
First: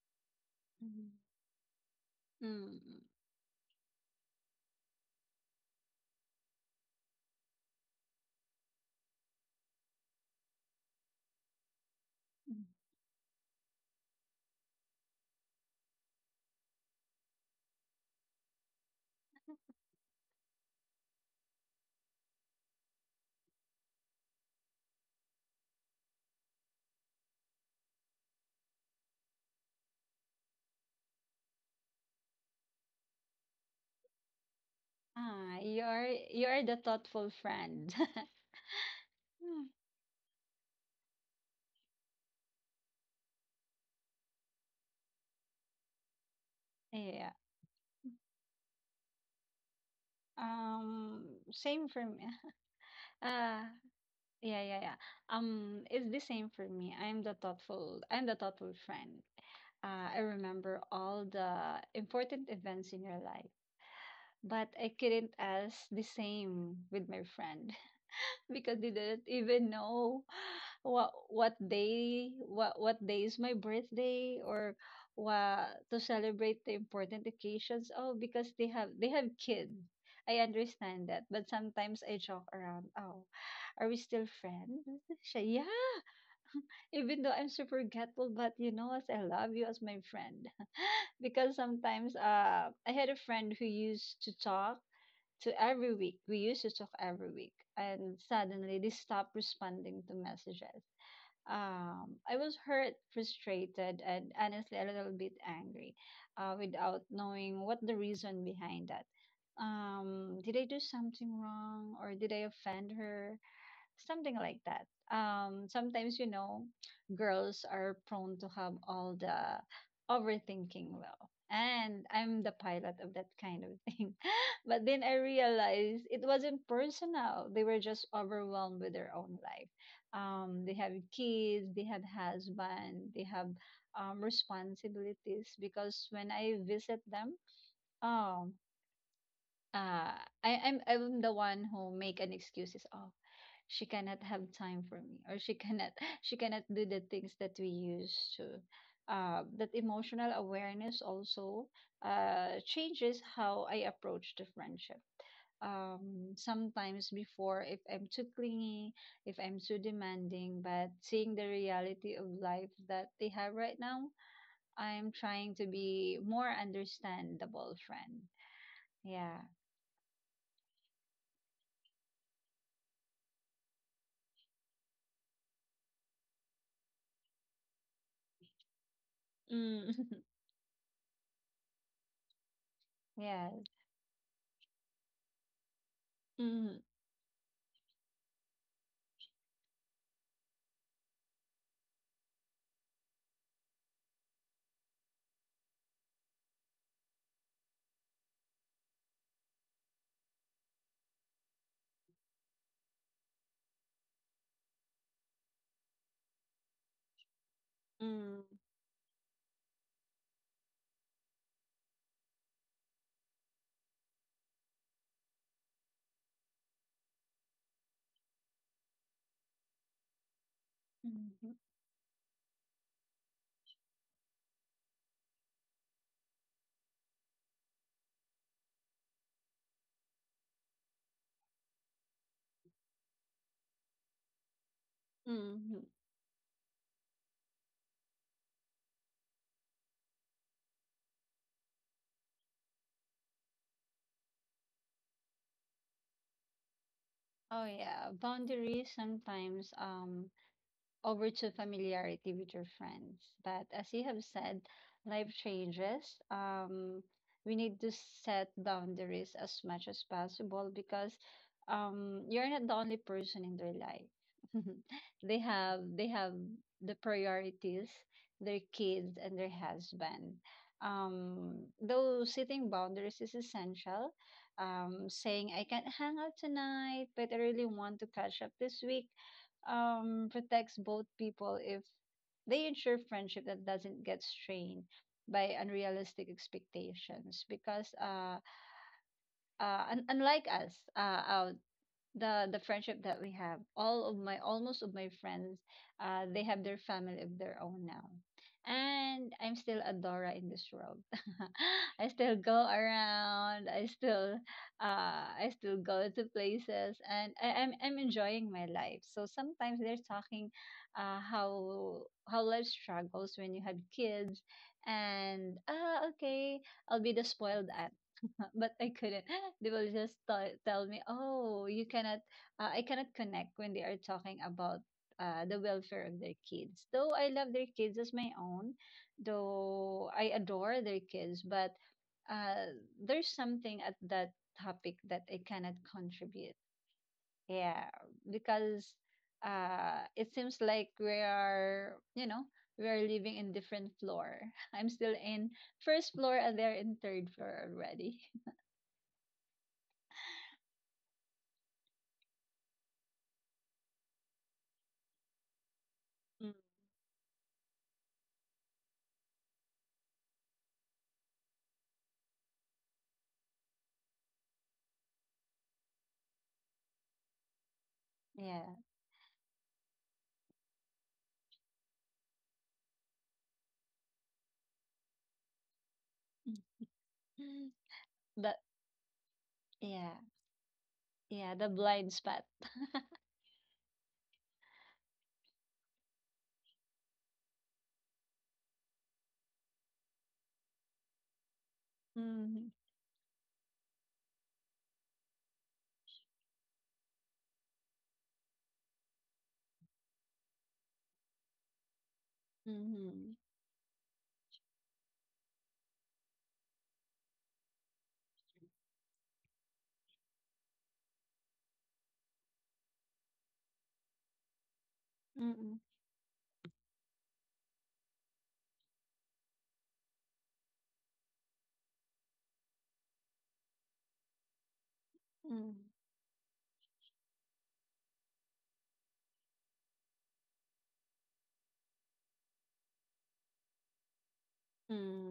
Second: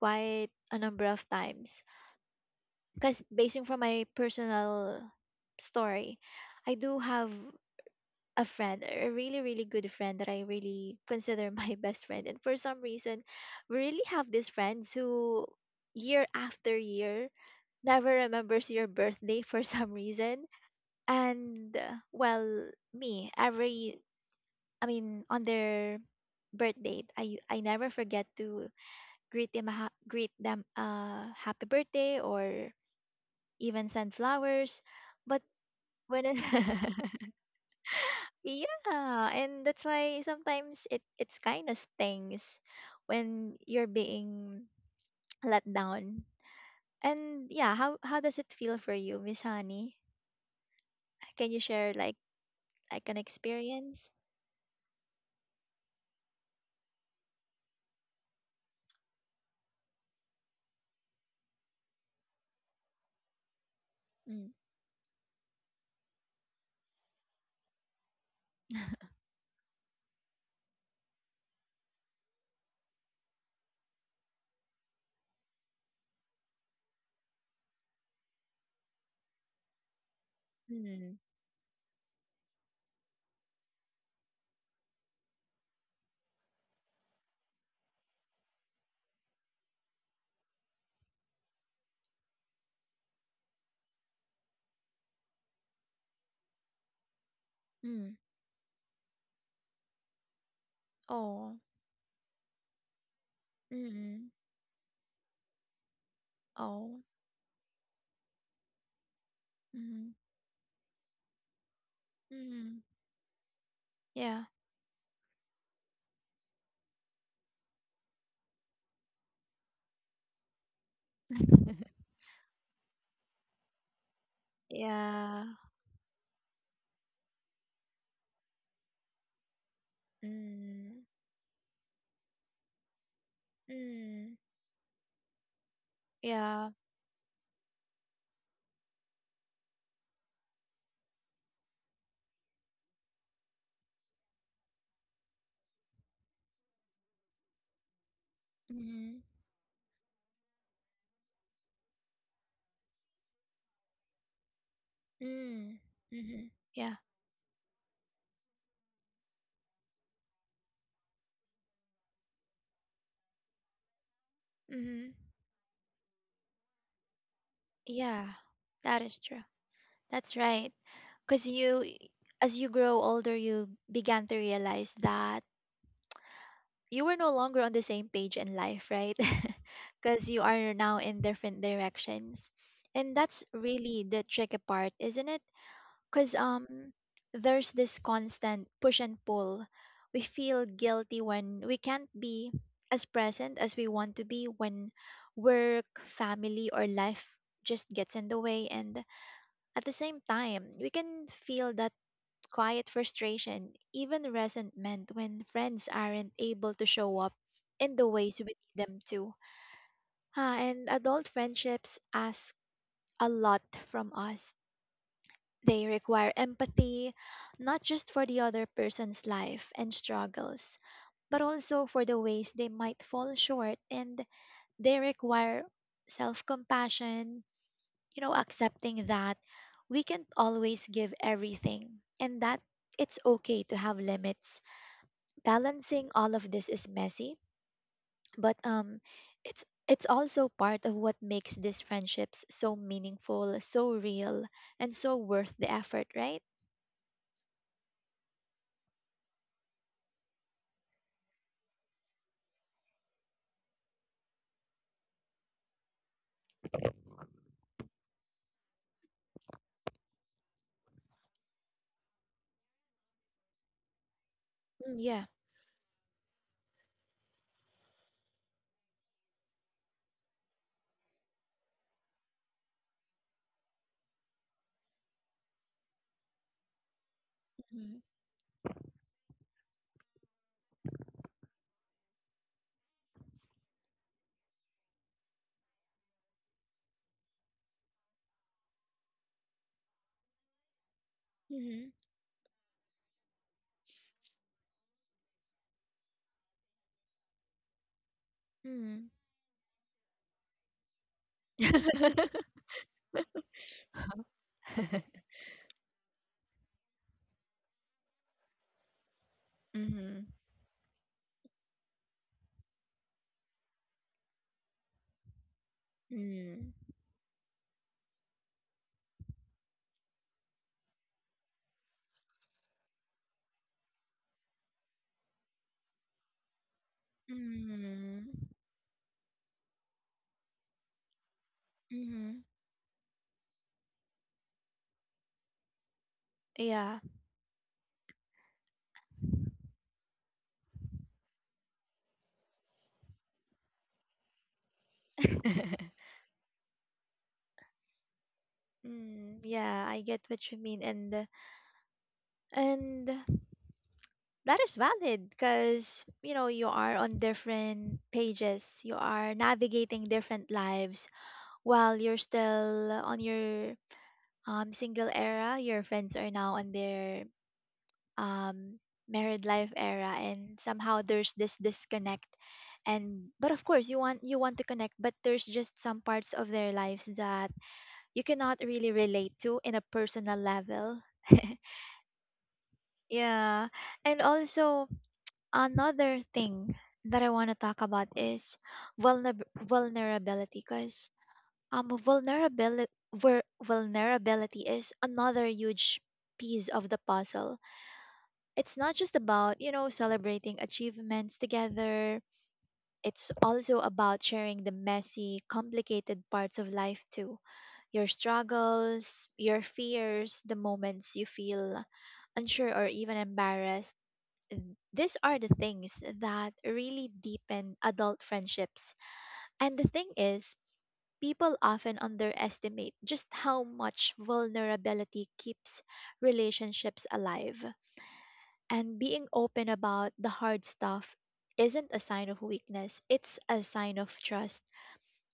Speaker 1: quite a number of times.
Speaker 2: Mm.
Speaker 1: Because basing from my personal story, I do have a friend, a really, really good friend that I really consider my best friend. And for
Speaker 2: Mm.
Speaker 1: some reason, we really have these friends who year after year never remembers your birthday for some reason. And well, me, every, I mean, on their birthday, I never forget to greet them, greet them happy birthday or even send flowers. But
Speaker 2: Ah, you're
Speaker 1: when it
Speaker 2: the thoughtful friend.
Speaker 1: yeah, and
Speaker 2: Mm.
Speaker 1: that's why sometimes it's kind of stings when you're being let down.
Speaker 2: Yeah.
Speaker 1: And yeah, how does it feel for you, Miss Honey?
Speaker 2: Um,
Speaker 1: Can you
Speaker 2: Same
Speaker 1: share
Speaker 2: for me.
Speaker 1: like an
Speaker 2: Uh,
Speaker 1: experience?
Speaker 2: yeah, yeah, yeah. It's the same for me. I'm the thoughtful friend. I remember all the important events in your life,
Speaker 1: Mm,
Speaker 2: but I couldn't ask the same with my friend because they didn't even know what day is my birthday or what to celebrate the important occasions. Oh, because they have kids. I understand
Speaker 1: mm,
Speaker 2: that, but sometimes I joke around, oh, are we still friends, Siya? Yeah, even though I'm super forgetful, but you know, as I love you as my friend. Because sometimes I had a friend who used to talk to every week. We used to talk every week
Speaker 1: mm.
Speaker 2: and suddenly they stopped responding to messages.
Speaker 1: Oh,
Speaker 2: I was hurt, frustrated,
Speaker 1: mm,
Speaker 2: and honestly a little bit angry,
Speaker 1: oh,
Speaker 2: without knowing what the reason behind that.
Speaker 1: mm,
Speaker 2: Did I do something wrong, or did I
Speaker 1: mm.
Speaker 2: offend her? Something
Speaker 1: Yeah,
Speaker 2: like that. Sometimes, you know, girls are prone to have all the overthinking. Well, and I'm the pilot of that kind of thing. But then I
Speaker 1: yeah,
Speaker 2: realized it wasn't personal. They were just overwhelmed with their own life. They have
Speaker 1: mm,
Speaker 2: kids, they have husband, they have
Speaker 1: mm,
Speaker 2: responsibilities. Because when I
Speaker 1: yeah,
Speaker 2: visit them, oh, uh, I'm the one who make an excuses. Oh, she cannot have time for me, or she cannot she cannot do the things that we used to.
Speaker 1: mm,
Speaker 2: That emotional awareness also changes how I approach the friendship.
Speaker 1: mm, mm, yeah,
Speaker 2: Sometimes before, if I'm too clingy, if I'm too demanding, but seeing the reality of life that they have right now,
Speaker 1: mm,
Speaker 2: I'm trying to be more understandable friend.
Speaker 1: yeah. That is true.
Speaker 2: Yeah.
Speaker 1: That's right. Because you, as you grow older, you began to realize that you were no longer on the same page in life, right? Because
Speaker 2: Mm.
Speaker 1: you are now in different directions. And that's
Speaker 2: Yes.
Speaker 1: really the tricky part, isn't it? Because
Speaker 2: Mm.
Speaker 1: there's this constant push and pull. We feel guilty when we can't be as present as we want to be when work, family, or life just gets in the way. And at the same time, we can feel that quiet frustration, even resentment when friends aren't able to show up in the ways
Speaker 2: Mm.
Speaker 1: we need them to. And adult friendships ask a lot from us. They require empathy, not just for the other person's life and struggles, but
Speaker 2: Mhm.
Speaker 1: also for the ways they might fall short, and they require self compassion, you know, accepting that we can't always give everything and that it's okay to have limits.
Speaker 2: Mm.
Speaker 1: Balancing all of this is messy, but it's also part of what makes these friendships so meaningful, so real, and so worth the effort, right?
Speaker 2: Oh yeah, boundaries sometimes over to familiarity with your friends. But as you have said, life changes. We need to set boundaries as much as possible because you're not the only person in their life.
Speaker 1: Mm, yeah.
Speaker 2: They have the priorities, their kids and their husband. Though setting boundaries is essential, saying I can't hang out tonight, but I really want to catch up this week, protects both people if they ensure friendship that doesn't get strained by unrealistic expectations. Because unlike us, out
Speaker 1: Mm-hmm.
Speaker 2: the friendship that we have, all of my almost of my friends, they have their family of their own now,
Speaker 1: Mm-hmm.
Speaker 2: and I'm still a dora in this world. I still go around, I still I still go to places, and I'm enjoying my life. So sometimes they're
Speaker 1: Mm-hmm.
Speaker 2: talking uh how how life struggles when you have kids. And ah, okay,
Speaker 1: Mm-hmm.
Speaker 2: I'll be the spoiled. But I couldn't. They will just tell me, "Oh, you cannot. I cannot connect when they are talking about the welfare of their kids. Though I love their kids as my
Speaker 1: Mm-hmm.
Speaker 2: own, though I adore their kids, but
Speaker 1: Mm-hmm.
Speaker 2: uh, there's something at that topic that I cannot contribute.
Speaker 1: Yeah.
Speaker 2: Yeah, because it seems like we are, you know, we are living in different floor. I'm still in first floor and they're in third floor already.
Speaker 1: Mm, yeah, I get what you mean. And and that is valid because, you know, you are on different pages, you are navigating different lives while you're still on your single era. Your friends are now on their
Speaker 2: Yeah.
Speaker 1: um, married life era, and somehow there's this disconnect. And but of course, you want to connect, but there's just some parts of their lives that you cannot
Speaker 2: The
Speaker 1: really relate to in a
Speaker 2: yeah,
Speaker 1: personal level.
Speaker 2: yeah, the blind spot.
Speaker 1: Yeah, and also another thing that I want to talk about is vulnerability, because um
Speaker 2: Mm-hmm.
Speaker 1: vulnerability vulnerability is another huge piece of the puzzle. It's not just about, you know, celebrating achievements together. It's
Speaker 2: Mm-hmm.
Speaker 1: also about sharing the messy, complicated parts of life too, your struggles, your fears, the moments you feel unsure or even embarrassed. Mm, these are the
Speaker 2: Mm-hmm.
Speaker 1: things that really deepen adult friendships. And the thing is, people often underestimate just how much vulnerability
Speaker 2: Mm-hmm.
Speaker 1: keeps relationships alive. And being open about the hard stuff isn't a sign of weakness, it's a sign of trust.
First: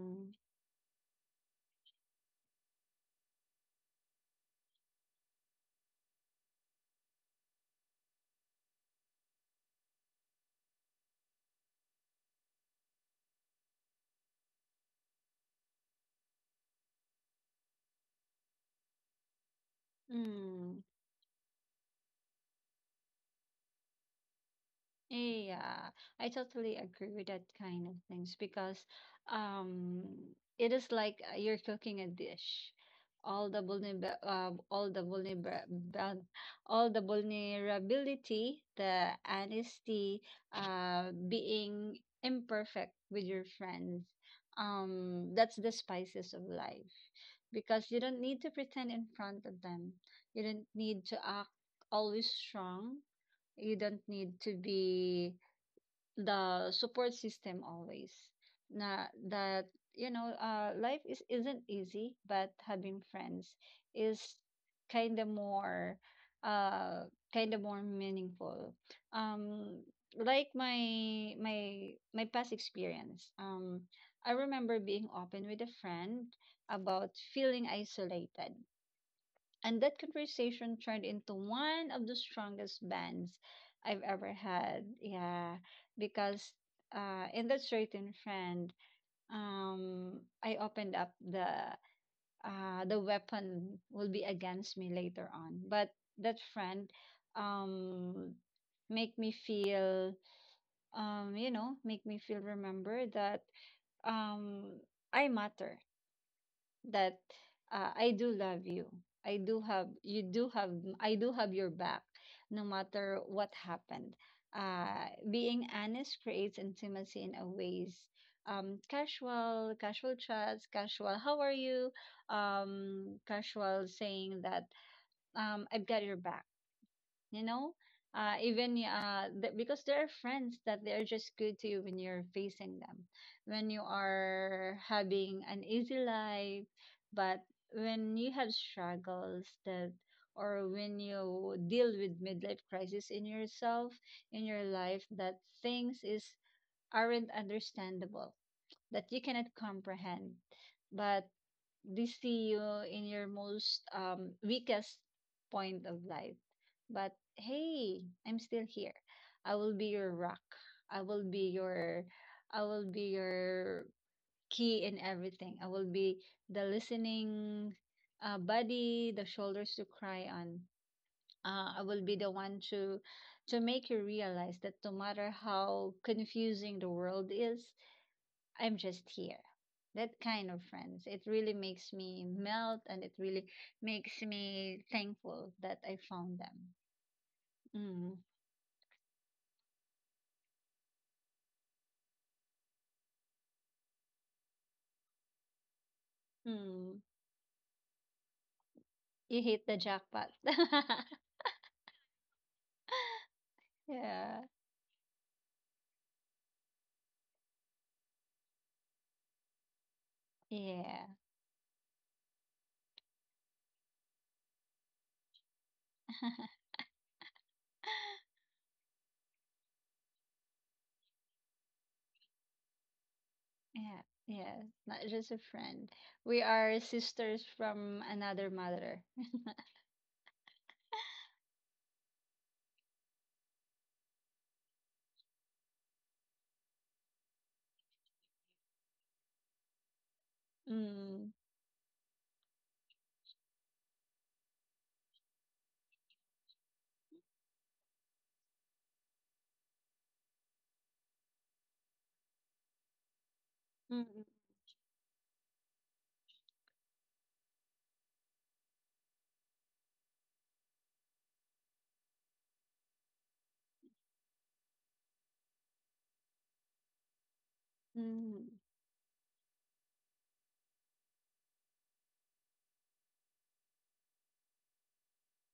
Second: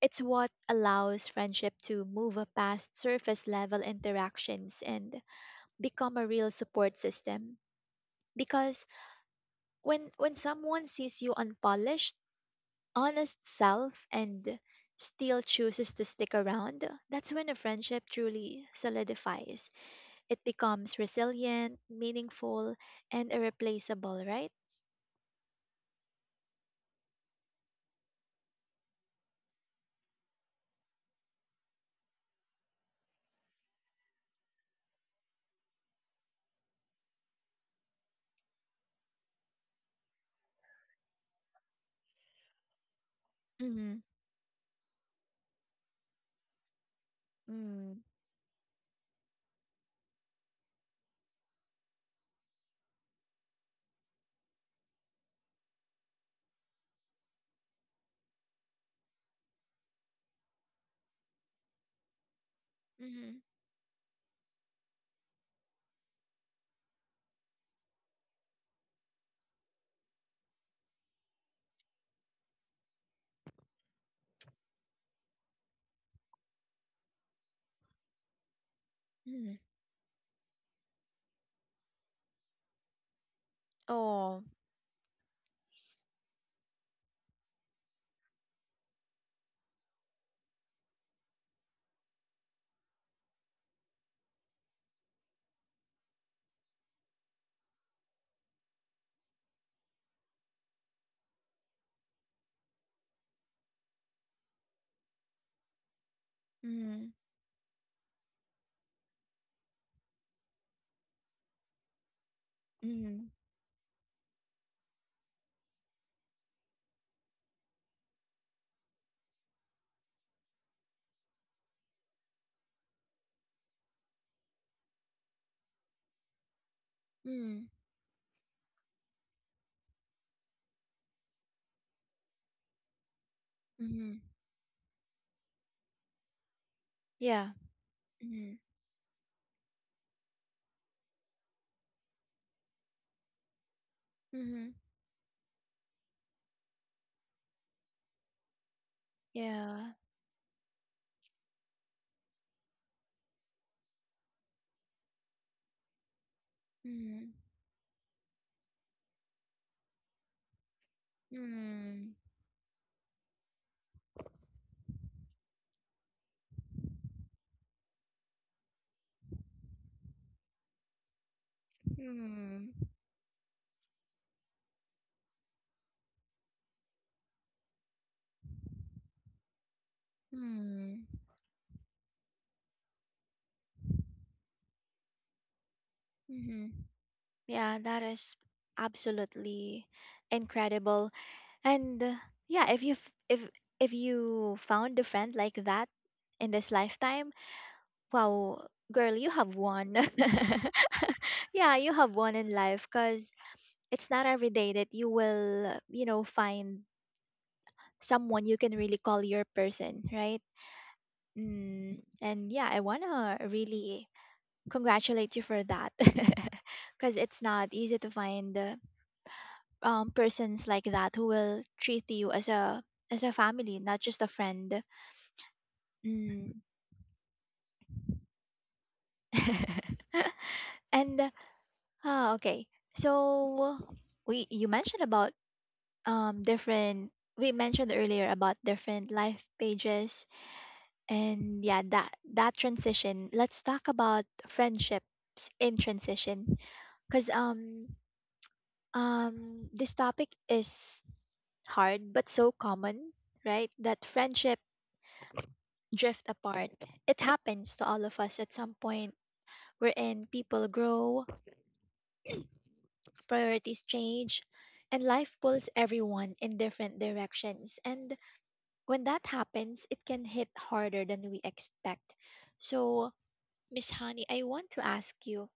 Speaker 1: It's what allows friendship to move past surface level interactions and become a real support system. Because when someone sees you unpolished, honest self and still chooses to stick around, that's when a friendship truly solidifies. It
Speaker 2: Mm-hmm.
Speaker 1: becomes resilient, meaningful, and irreplaceable, right?
Speaker 2: Yeah, I totally agree with that kind of things because um it is like you're cooking a dish. All the vulnerab, uh, all the vulnerab, all the vulnerability, the honesty, being imperfect with your
Speaker 1: Mm-hmm.
Speaker 2: friends. That's the spices of life because
Speaker 1: Mm.
Speaker 2: you don't need to pretend in front of them. You don't need to act always strong, you don't need to be the support system always. Na, that, you know, life is isn't easy, but having
Speaker 1: Hmm. Mm.
Speaker 2: friends is kind of more uh kind of more meaningful. um like my past experience, I remember being open with a friend about feeling isolated,
Speaker 1: Mm-hmm.
Speaker 2: and that conversation turned into one of the strongest bands I've ever
Speaker 1: Oh.
Speaker 2: had. Yeah, because in that certain friend, I opened up the weapon will be against me later on. But that friend um, make me feel, you know, make me feel remember that um, I matter,
Speaker 1: Hmm.
Speaker 2: that I do love you. I do have you do have I do have your back no matter
Speaker 1: Mm-hmm.
Speaker 2: what happened. Being honest creates intimacy in a ways, casual, casual chats, casual how are you, casual saying that I've got your back, you
Speaker 1: Mm-hmm.
Speaker 2: know. Because there are friends that they are just good to you when you're facing them, when you
Speaker 1: Mm-hmm.
Speaker 2: are having an easy life, but
Speaker 1: Yeah.
Speaker 2: when you have
Speaker 1: Mm-hmm.
Speaker 2: struggles that, or when you deal with midlife crisis in yourself, in your
Speaker 1: Mm-hmm.
Speaker 2: life, that things is aren't understandable, that you cannot
Speaker 1: Yeah.
Speaker 2: comprehend, but they see you in your most weakest point of life. But
Speaker 1: Mm-hmm.
Speaker 2: hey, I'm still here. I will be your rock. I will be your
Speaker 1: Mm-hmm.
Speaker 2: I will be your key in everything. I will be the listening body, the shoulders to cry on. I will be the one to make you realize that no matter how confusing the world is, I'm just here. That kind of friends.
Speaker 1: Mm-hmm.
Speaker 2: It really makes me melt, and it really makes me thankful that I found
Speaker 1: Mm-hmm. Yeah, that
Speaker 2: them.
Speaker 1: is absolutely incredible. And yeah, if you found a friend like that in
Speaker 2: Mm.
Speaker 1: this
Speaker 2: Mm.
Speaker 1: lifetime, wow, girl, you
Speaker 2: You
Speaker 1: have
Speaker 2: hit the
Speaker 1: one.
Speaker 2: jackpot.
Speaker 1: Yeah, you have one in life, because it's not
Speaker 2: Yeah.
Speaker 1: every day that you will, you know, find someone you can really call your person, right?
Speaker 2: Yeah.
Speaker 1: Mm, and yeah, I wanna really congratulate you for that, because it's not easy to find persons like that who will treat you as a family, not
Speaker 2: Yeah.
Speaker 1: just a
Speaker 2: Yeah.
Speaker 1: friend.
Speaker 2: Not just a friend. We
Speaker 1: Mm.
Speaker 2: are sisters from another mother.
Speaker 1: And okay. So we you mentioned about different we mentioned earlier about different life pages,
Speaker 2: Mm.
Speaker 1: and yeah, that that transition. Let's talk about friendships in transition, because this topic is hard but so common, right? That
Speaker 2: Mm.
Speaker 1: friendship drift apart. It happens to all of us at some point, wherein people grow, priorities change, and life pulls everyone in different directions. And
Speaker 2: Mm.
Speaker 1: when that happens, it can hit harder than we expect. So, Miss Honey, I want to ask you,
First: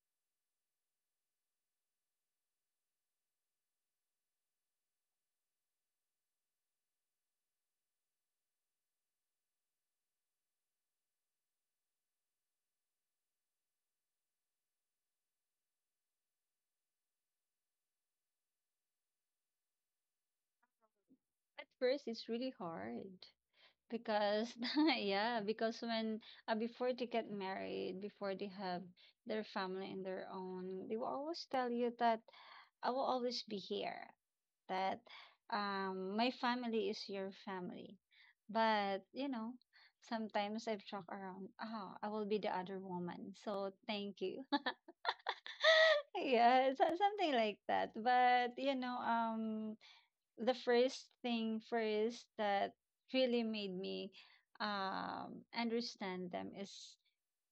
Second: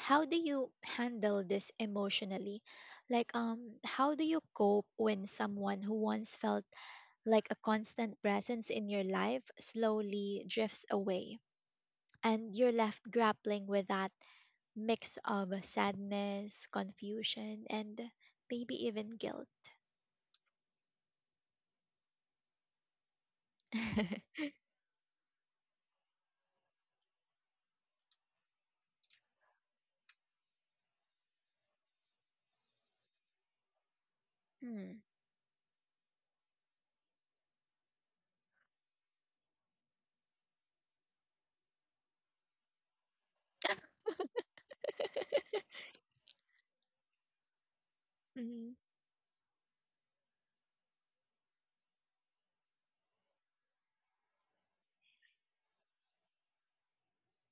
Speaker 1: how do you handle this emotionally? Like, how do you cope when someone who once felt like a constant presence in your life slowly drifts away and you're left grappling with that mix of sadness, confusion, and maybe even guilt.
Speaker 2: At first, it's really hard. Because yeah, because when before they get married, before they have their family and their own, they will always tell you that I will always be here,
Speaker 1: Hmm.
Speaker 2: that my family is your family. But you know, sometimes I've talked around, oh, I will be the other woman. So thank you. Yeah, something like that. But you
Speaker 1: Mm,
Speaker 2: know, the first thing first that really made me understand them is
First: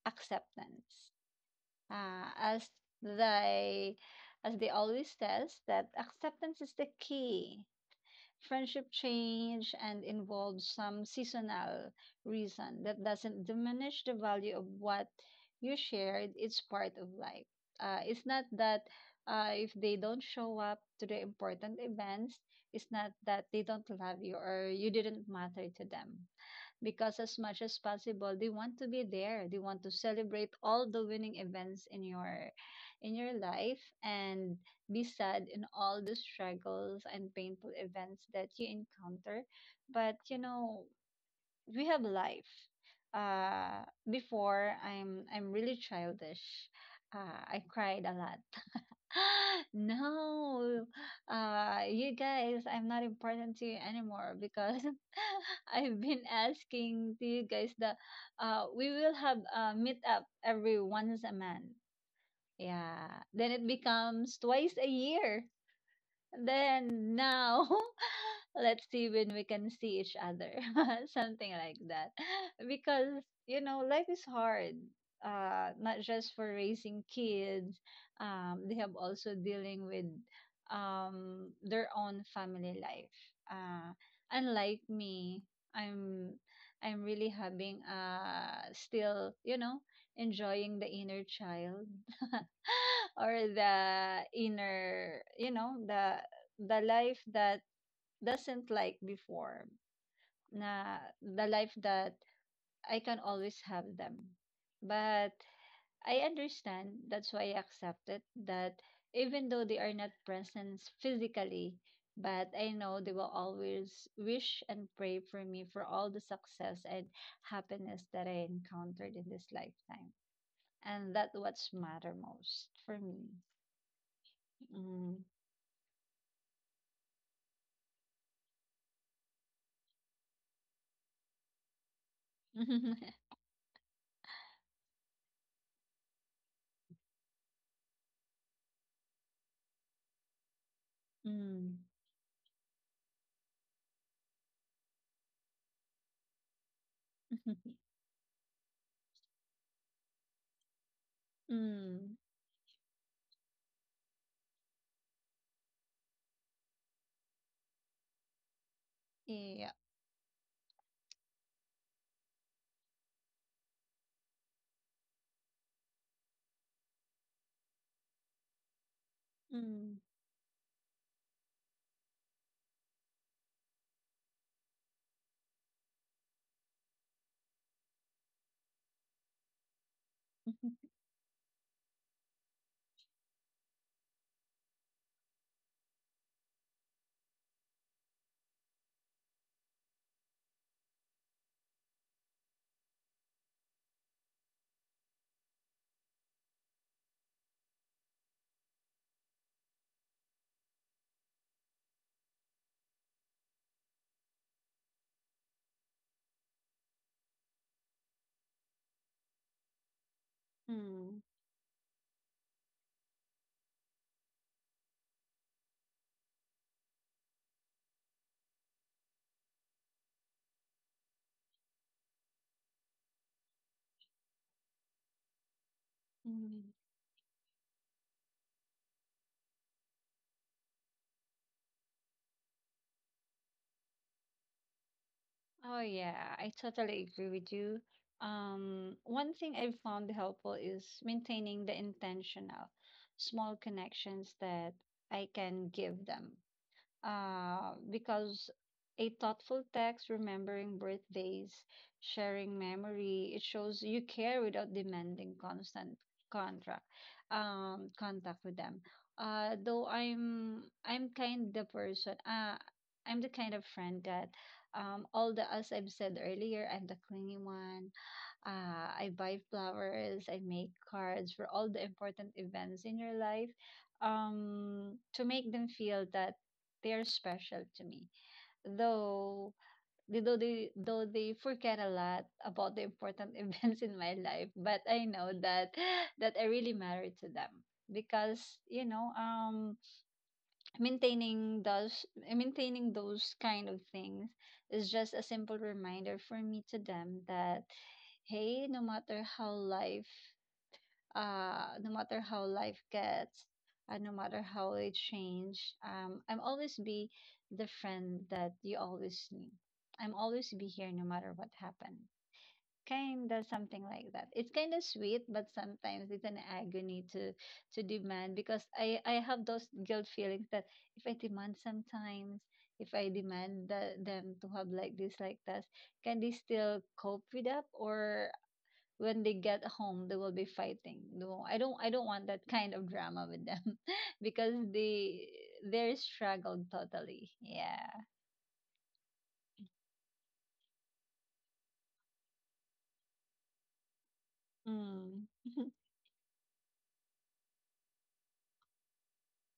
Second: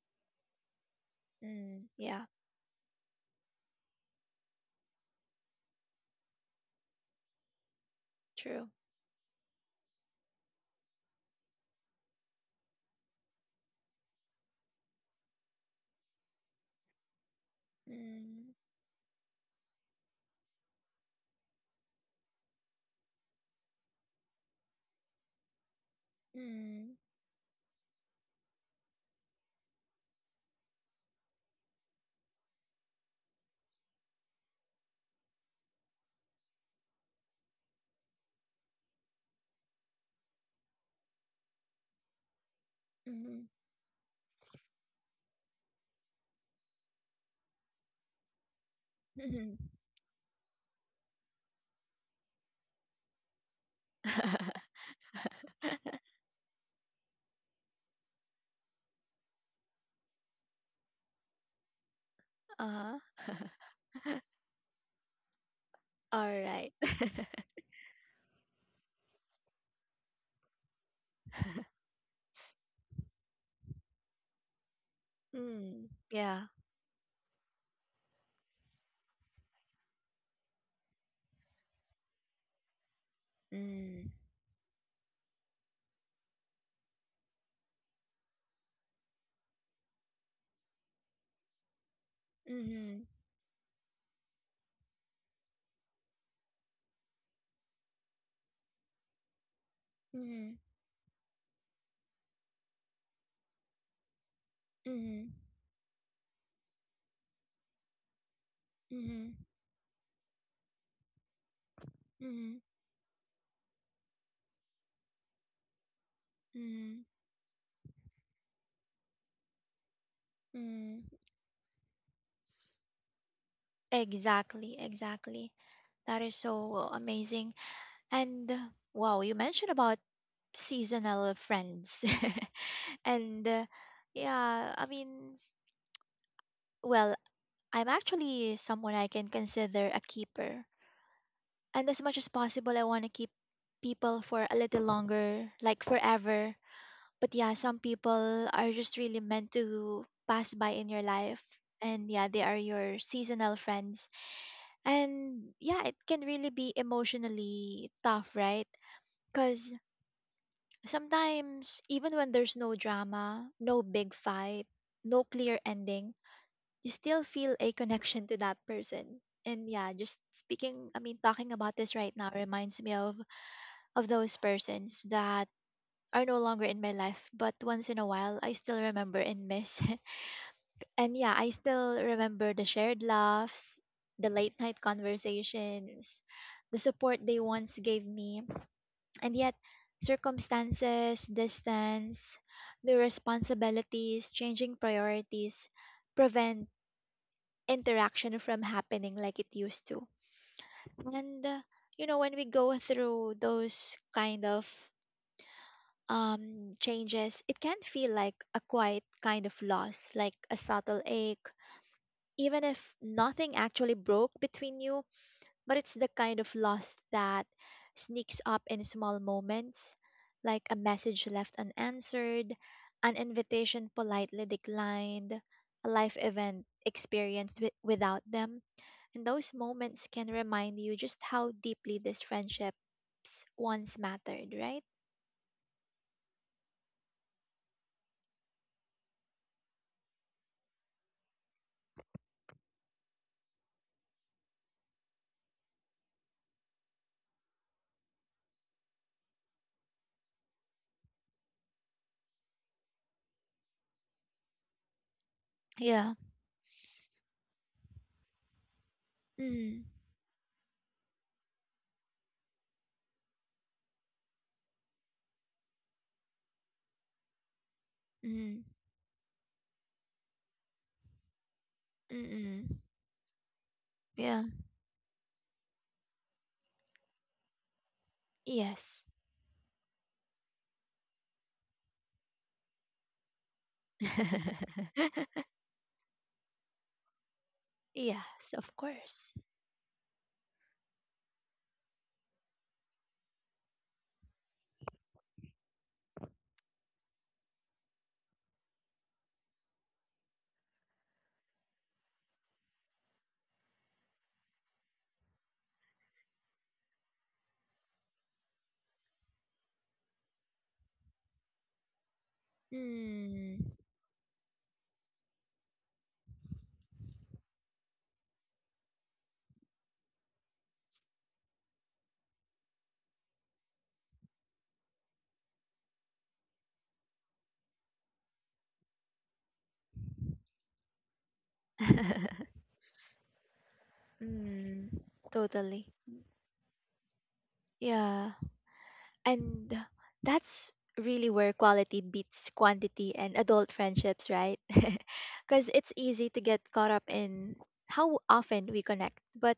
Speaker 2: acceptance.
Speaker 1: mm, yeah,
Speaker 2: Uh, as they as they always says that acceptance is the key.
Speaker 1: true.
Speaker 2: Friendship change and involves some seasonal reason that doesn't diminish the value of what you shared. It's part of life. It's not
Speaker 1: Mm,
Speaker 2: that if they don't show up to the important events, it's not that they don't love you or you didn't matter to them,
Speaker 1: mm,
Speaker 2: because as much as possible they want to be there, they want to celebrate all the winning events in your life, and be sad in all the struggles and painful events that you encounter. But you know, we have life.
Speaker 1: mm,
Speaker 2: uh Before, I'm really childish, I cried a lot.
Speaker 1: mm.
Speaker 2: No, you guys, I'm not important to you anymore, because I've been asking to you guys that we will have a meetup every once a month.
Speaker 1: Uh-huh.
Speaker 2: Yeah, then it becomes twice a year.
Speaker 1: All right.
Speaker 2: Then now let's see when we can see each other. Something like that, because you know life is hard,
Speaker 1: Mm,
Speaker 2: not just for
Speaker 1: yeah.
Speaker 2: raising kids. They have also dealing with their own family life. uh
Speaker 1: Mm,
Speaker 2: Unlike me, i'm I'm really having still, you know, enjoying the inner child.
Speaker 1: mm,
Speaker 2: Or the inner, you know, the life that doesn't like before.
Speaker 1: mm, mm,
Speaker 2: Na, the life that I can always have them. But I understand, that's why I accepted that
Speaker 1: mm, mm,
Speaker 2: even though they are not present physically, but I know they will always wish and pray for me for all the success
Speaker 1: mm,
Speaker 2: and happiness that I encountered in this lifetime.
Speaker 1: mm.
Speaker 2: And that's what's matter most for me.
Speaker 1: Exactly,
Speaker 2: Mm.
Speaker 1: exactly. That is so amazing. And wow, you mentioned about seasonal friends. And yeah, I mean, well, I'm actually someone I can consider a keeper.
Speaker 2: Mm.
Speaker 1: And as much as possible, I want to keep people for a little longer, like forever. But yeah, some people are just really meant to pass by in your life. And
Speaker 2: Mm.
Speaker 1: yeah, they are your seasonal friends. And yeah, it can really be emotionally tough, right?
Speaker 2: Yeah.
Speaker 1: Because sometimes, even when there's no drama, no big fight, no clear ending, you still feel a connection to that person. And yeah,
Speaker 2: Mm.
Speaker 1: just speaking, I mean, talking about this right now reminds me of those persons that are no longer in my life, but once in a while I still remember and miss. And yeah, I still remember the shared laughs, the late night conversations, the support they once gave me, and yet, circumstances, distance, new responsibilities, changing priorities prevent interaction from happening like it used to. And, you know, when we go through those kind of changes, it can feel like a quiet kind of loss, like a subtle
Speaker 2: Mm,
Speaker 1: ache. Even if nothing actually broke between you, but it's the kind of loss that sneaks up in small moments, like a message left unanswered, an invitation politely declined, a life
Speaker 2: mm.
Speaker 1: event experienced without them. And those moments can remind you just how deeply these friendships once mattered, right?
Speaker 2: Oh yeah, I totally agree with you. One thing I've found helpful is maintaining the intentional small connections that I can give them. Because a thoughtful text, remembering birthdays, sharing memory, it shows you care without demanding constant
Speaker 1: Yeah.
Speaker 2: contract, contact with them. Uh,
Speaker 1: Mm,
Speaker 2: though I'm I'm kind the person. I'm the kind of friend that, all the, as I've said earlier, I'm the clingy one.
Speaker 1: mm,
Speaker 2: I buy flowers, I make cards for all the important
Speaker 1: mm,
Speaker 2: events in your life,
Speaker 1: yeah.
Speaker 2: to make them feel that they're special to me.
Speaker 1: Yes.
Speaker 2: Though though they forget a lot about the important events in my life, but I know that that I really matter to them,
Speaker 1: Yes,
Speaker 2: because
Speaker 1: of
Speaker 2: you know
Speaker 1: course.
Speaker 2: maintaining those maintaining those kind of things is just a simple reminder for me to them that hey, no matter how life no matter how life gets, no matter how it change, I'm always be the friend that you always knew, I'm always be here no matter what happened. Kind of
Speaker 1: Mm.
Speaker 2: something like that. It's kind of sweet, but sometimes it's an agony to demand because I have those guilt feelings that if I demand sometimes, if I demand the, them to have like this like that, can they still cope with that, or when they get home they will be fighting? No, I don't want that kind of drama with them. Because
Speaker 1: Mm,
Speaker 2: they
Speaker 1: totally.
Speaker 2: they're struggled totally. Yeah.
Speaker 1: Yeah, and that's really where quality beats quantity and adult friendships, right?
Speaker 2: Mm.
Speaker 1: Because it's easy to get caught up in how often we connect. But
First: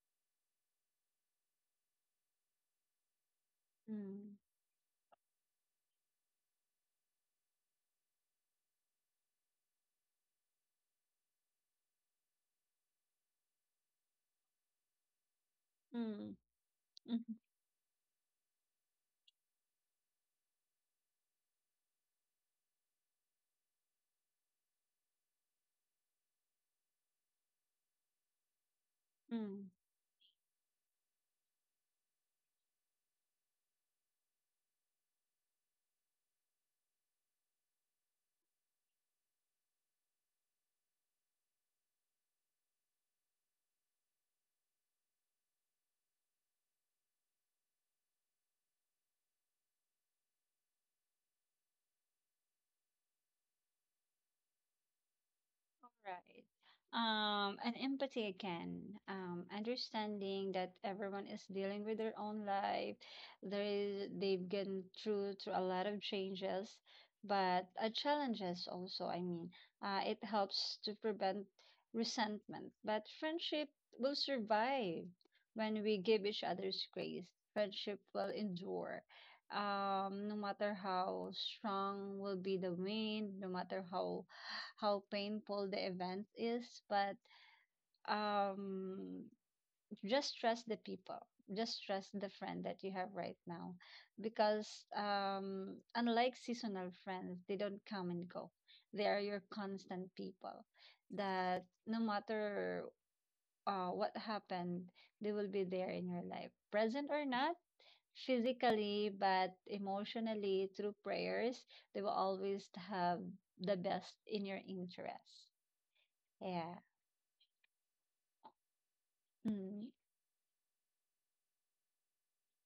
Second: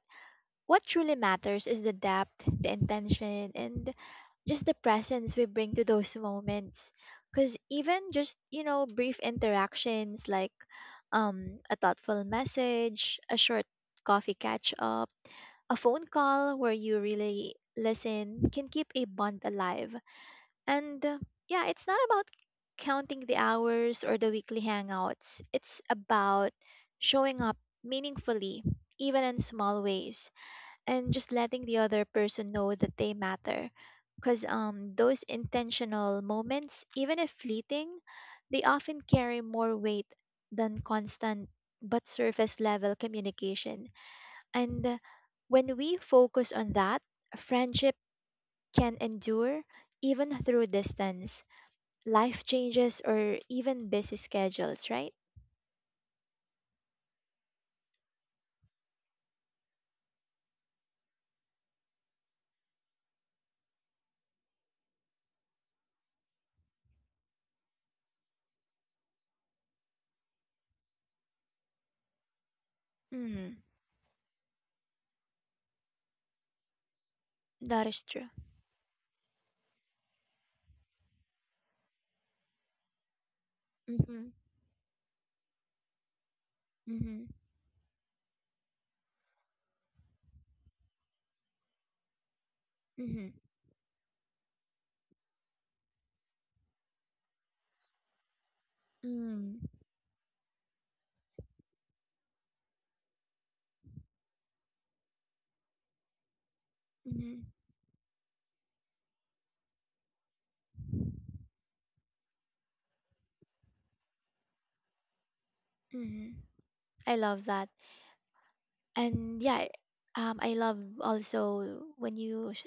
Speaker 1: what truly matters is the depth, the intention, and
Speaker 2: Mm.
Speaker 1: just the presence we bring to those moments. Because even just, you know, brief interactions like a thoughtful message, a short coffee catch up, a phone
Speaker 2: Mm.
Speaker 1: call where you
Speaker 2: Mm.
Speaker 1: really listen can keep a bond alive. And yeah, it's not about counting the hours or the weekly hangouts, it's about showing up meaningfully, even in
Speaker 2: Mm.
Speaker 1: small ways, and just letting the other person know that they matter. Because those intentional moments, even if fleeting, they often carry more weight than constant but surface level communication. And when we focus on that, friendship can endure even through distance, life changes, or even busy schedules, right?
Speaker 2: Right. And empathy again, understanding that everyone is dealing with their own life. There is they've gone through a lot of changes, but challenges also. It helps to prevent resentment. But
Speaker 1: Mm,
Speaker 2: friendship will survive when we give each other's grace.
Speaker 1: that
Speaker 2: Friendship
Speaker 1: is true.
Speaker 2: will endure. No matter how strong will be the wind, no matter how
Speaker 1: Mm-hmm,
Speaker 2: how painful the event is, but
Speaker 1: mm-hmm,
Speaker 2: um, just trust the people. Just trust the friend that you have
Speaker 1: mm-hmm,
Speaker 2: right now, because unlike seasonal friends, they don't come and go. They are your
Speaker 1: mm,
Speaker 2: constant people. That no matter what happened, they will be there in your life, present or
Speaker 1: mm-hmm,
Speaker 2: not, physically but emotionally through prayers. They will always have the best in your interest.
Speaker 1: mm-hmm.
Speaker 2: Yeah.
Speaker 1: I love that. And yeah,
Speaker 2: 嗯
Speaker 1: I love also when you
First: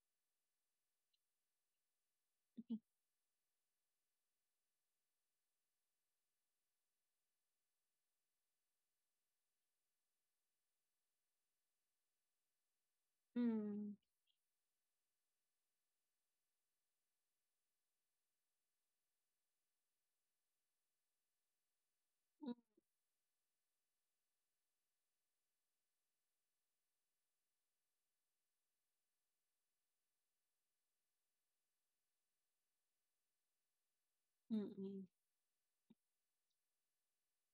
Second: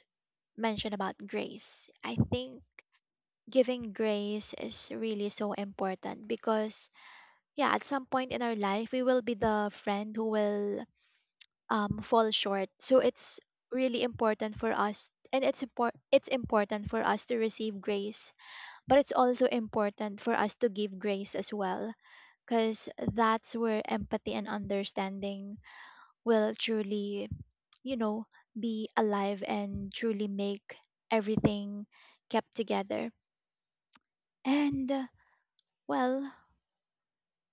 Speaker 1: mentioned about grace. I think giving grace is really so important because yeah, at some point in our life we will be the friend who will fall short. So it's
Speaker 2: 嗯
Speaker 1: really important for us, and it's important for us to receive grace, but it's also important for us to give grace as well,
Speaker 2: 嗯
Speaker 1: because that's where empathy and understanding will truly, you know, be alive and truly make everything kept together.
Speaker 2: 嗯嗯
Speaker 1: And
Speaker 2: 嗯
Speaker 1: well,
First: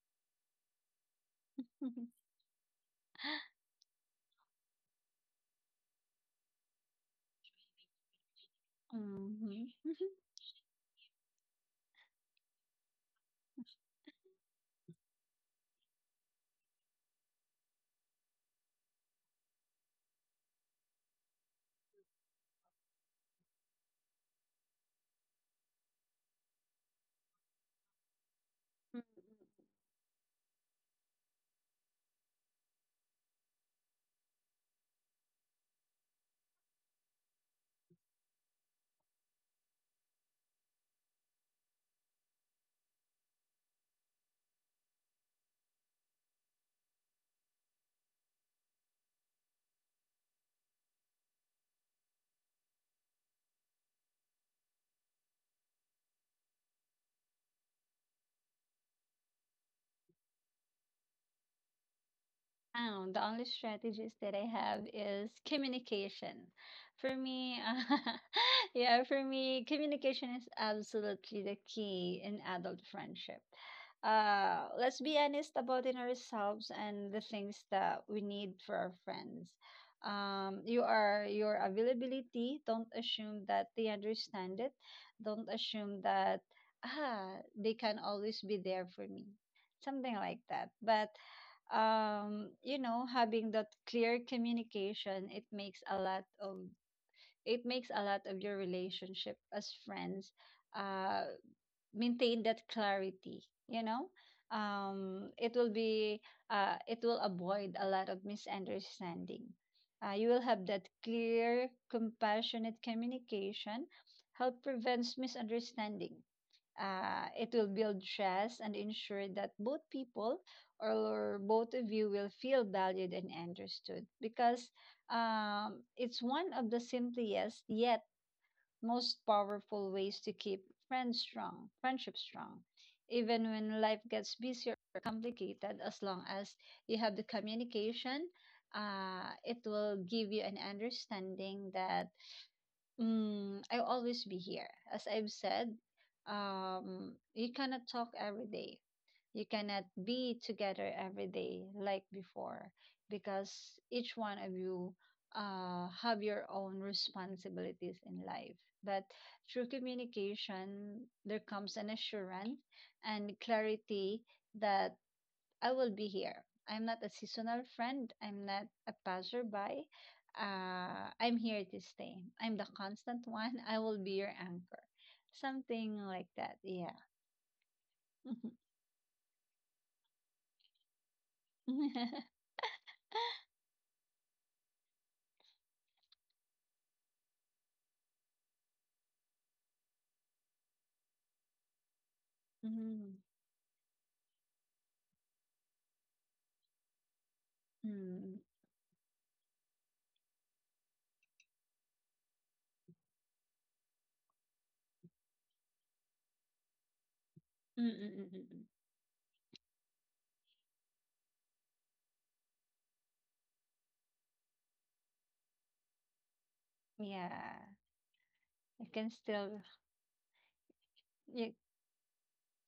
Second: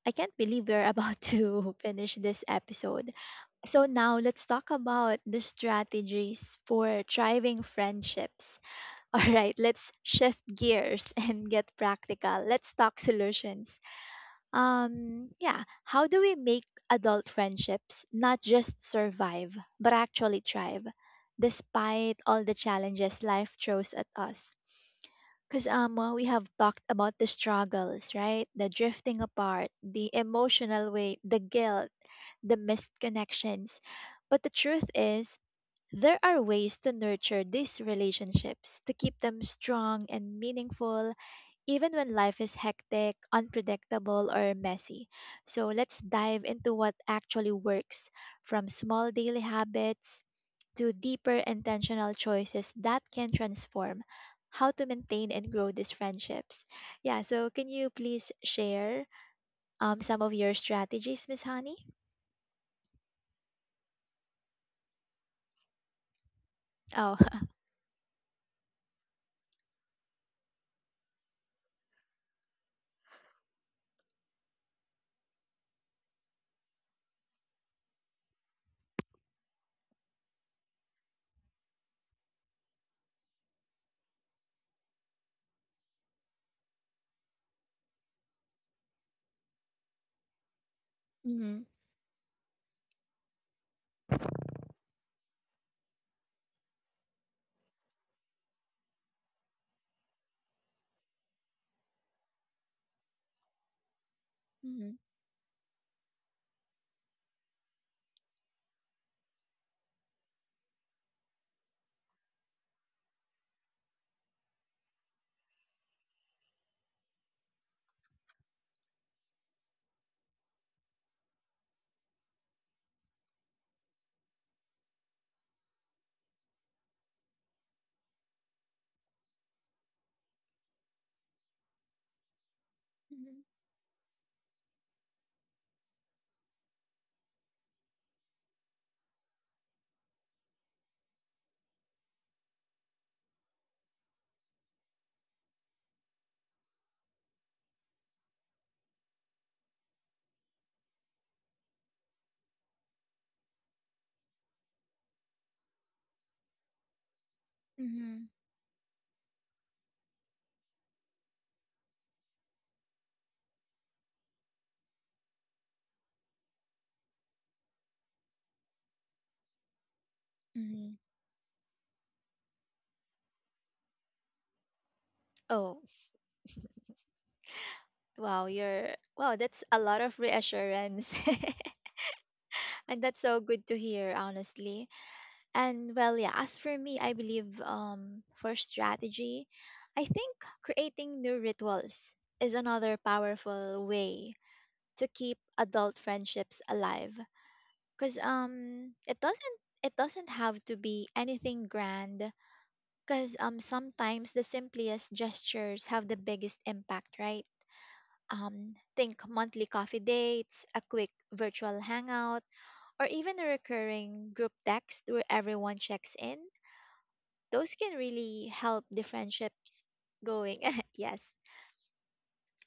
Speaker 1: I can't believe we're about
Speaker 2: 嗯，
Speaker 1: to
Speaker 2: 嗯嗯
Speaker 1: finish this episode. So now let's talk about the strategies for thriving friendships. All
Speaker 2: 嗯
Speaker 1: right,
Speaker 2: 嗯
Speaker 1: let's
Speaker 2: 嗯嗯
Speaker 1: shift gears and get practical. Let's talk solutions. Yeah, how do we make adult friendships not just survive, but actually thrive, despite all the challenges life throws at us? Because we have talked about the struggles, right? The drifting apart, the emotional weight, the guilt, the missed connections. But the truth is, there are ways to nurture these relationships, to keep them strong and meaningful even when life is hectic, unpredictable, or messy. So let's dive into what actually works, from small daily habits to deeper intentional choices that can transform how to maintain and grow these friendships. Yeah, so can you please share some of your strategies, Miss Honey?
Speaker 2: The only strategies that I have is communication. For
Speaker 1: Oh,
Speaker 2: me, yeah, for me, communication is absolutely the key in adult friendship. Let's be honest about in ourselves and the things that we need for our friends. You are your availability. Don't assume that they understand it. Don't assume that they can always be there for me. Something like that. But
Speaker 1: Mm-hmm.
Speaker 2: you know having that clear communication it makes a lot of it makes a lot of your relationship as friends uh maintain that clarity you know it will be it will avoid a lot of misunderstanding, you will have that clear compassionate communication help prevents misunderstanding. It will build trust and ensure that both people or both of you will feel valued and understood because it's one of the simplest yet most powerful ways to keep friends strong, friendship strong. Even
Speaker 1: Mm-hmm.
Speaker 2: when life gets busier or complicated, as long as you have the communication, it will give you an understanding that Mm, I'll always be here. As I've said, you cannot talk every day. You cannot be together every day like before because each one of you have your own responsibilities in
Speaker 1: Hmm.
Speaker 2: life. But through communication, there comes an assurance and clarity that I will be here. I'm not a seasonal friend. I'm not a passerby.
Speaker 1: Hmm.
Speaker 2: I'm here to stay. I'm the constant one. I will be your anchor.
Speaker 1: Oh,
Speaker 2: Something like that. Yeah.
Speaker 1: wow, that's a lot of reassurance. And that's so good to hear, honestly. And well, yeah, as for me, I believe for strategy, I think creating new rituals is another
Speaker 2: Mm,
Speaker 1: powerful way to keep adult friendships alive.
Speaker 2: mm,
Speaker 1: Cause
Speaker 2: mm,
Speaker 1: it doesn't have to be anything grand. Cause sometimes the simplest gestures have the biggest impact, right?
Speaker 2: mm, mm, mm.
Speaker 1: Think monthly coffee dates, a quick virtual hangout, or even a recurring group text where everyone checks in,
Speaker 2: Yeah,
Speaker 1: those can really help
Speaker 2: you
Speaker 1: the
Speaker 2: can still
Speaker 1: friendships going. Yes.
Speaker 2: you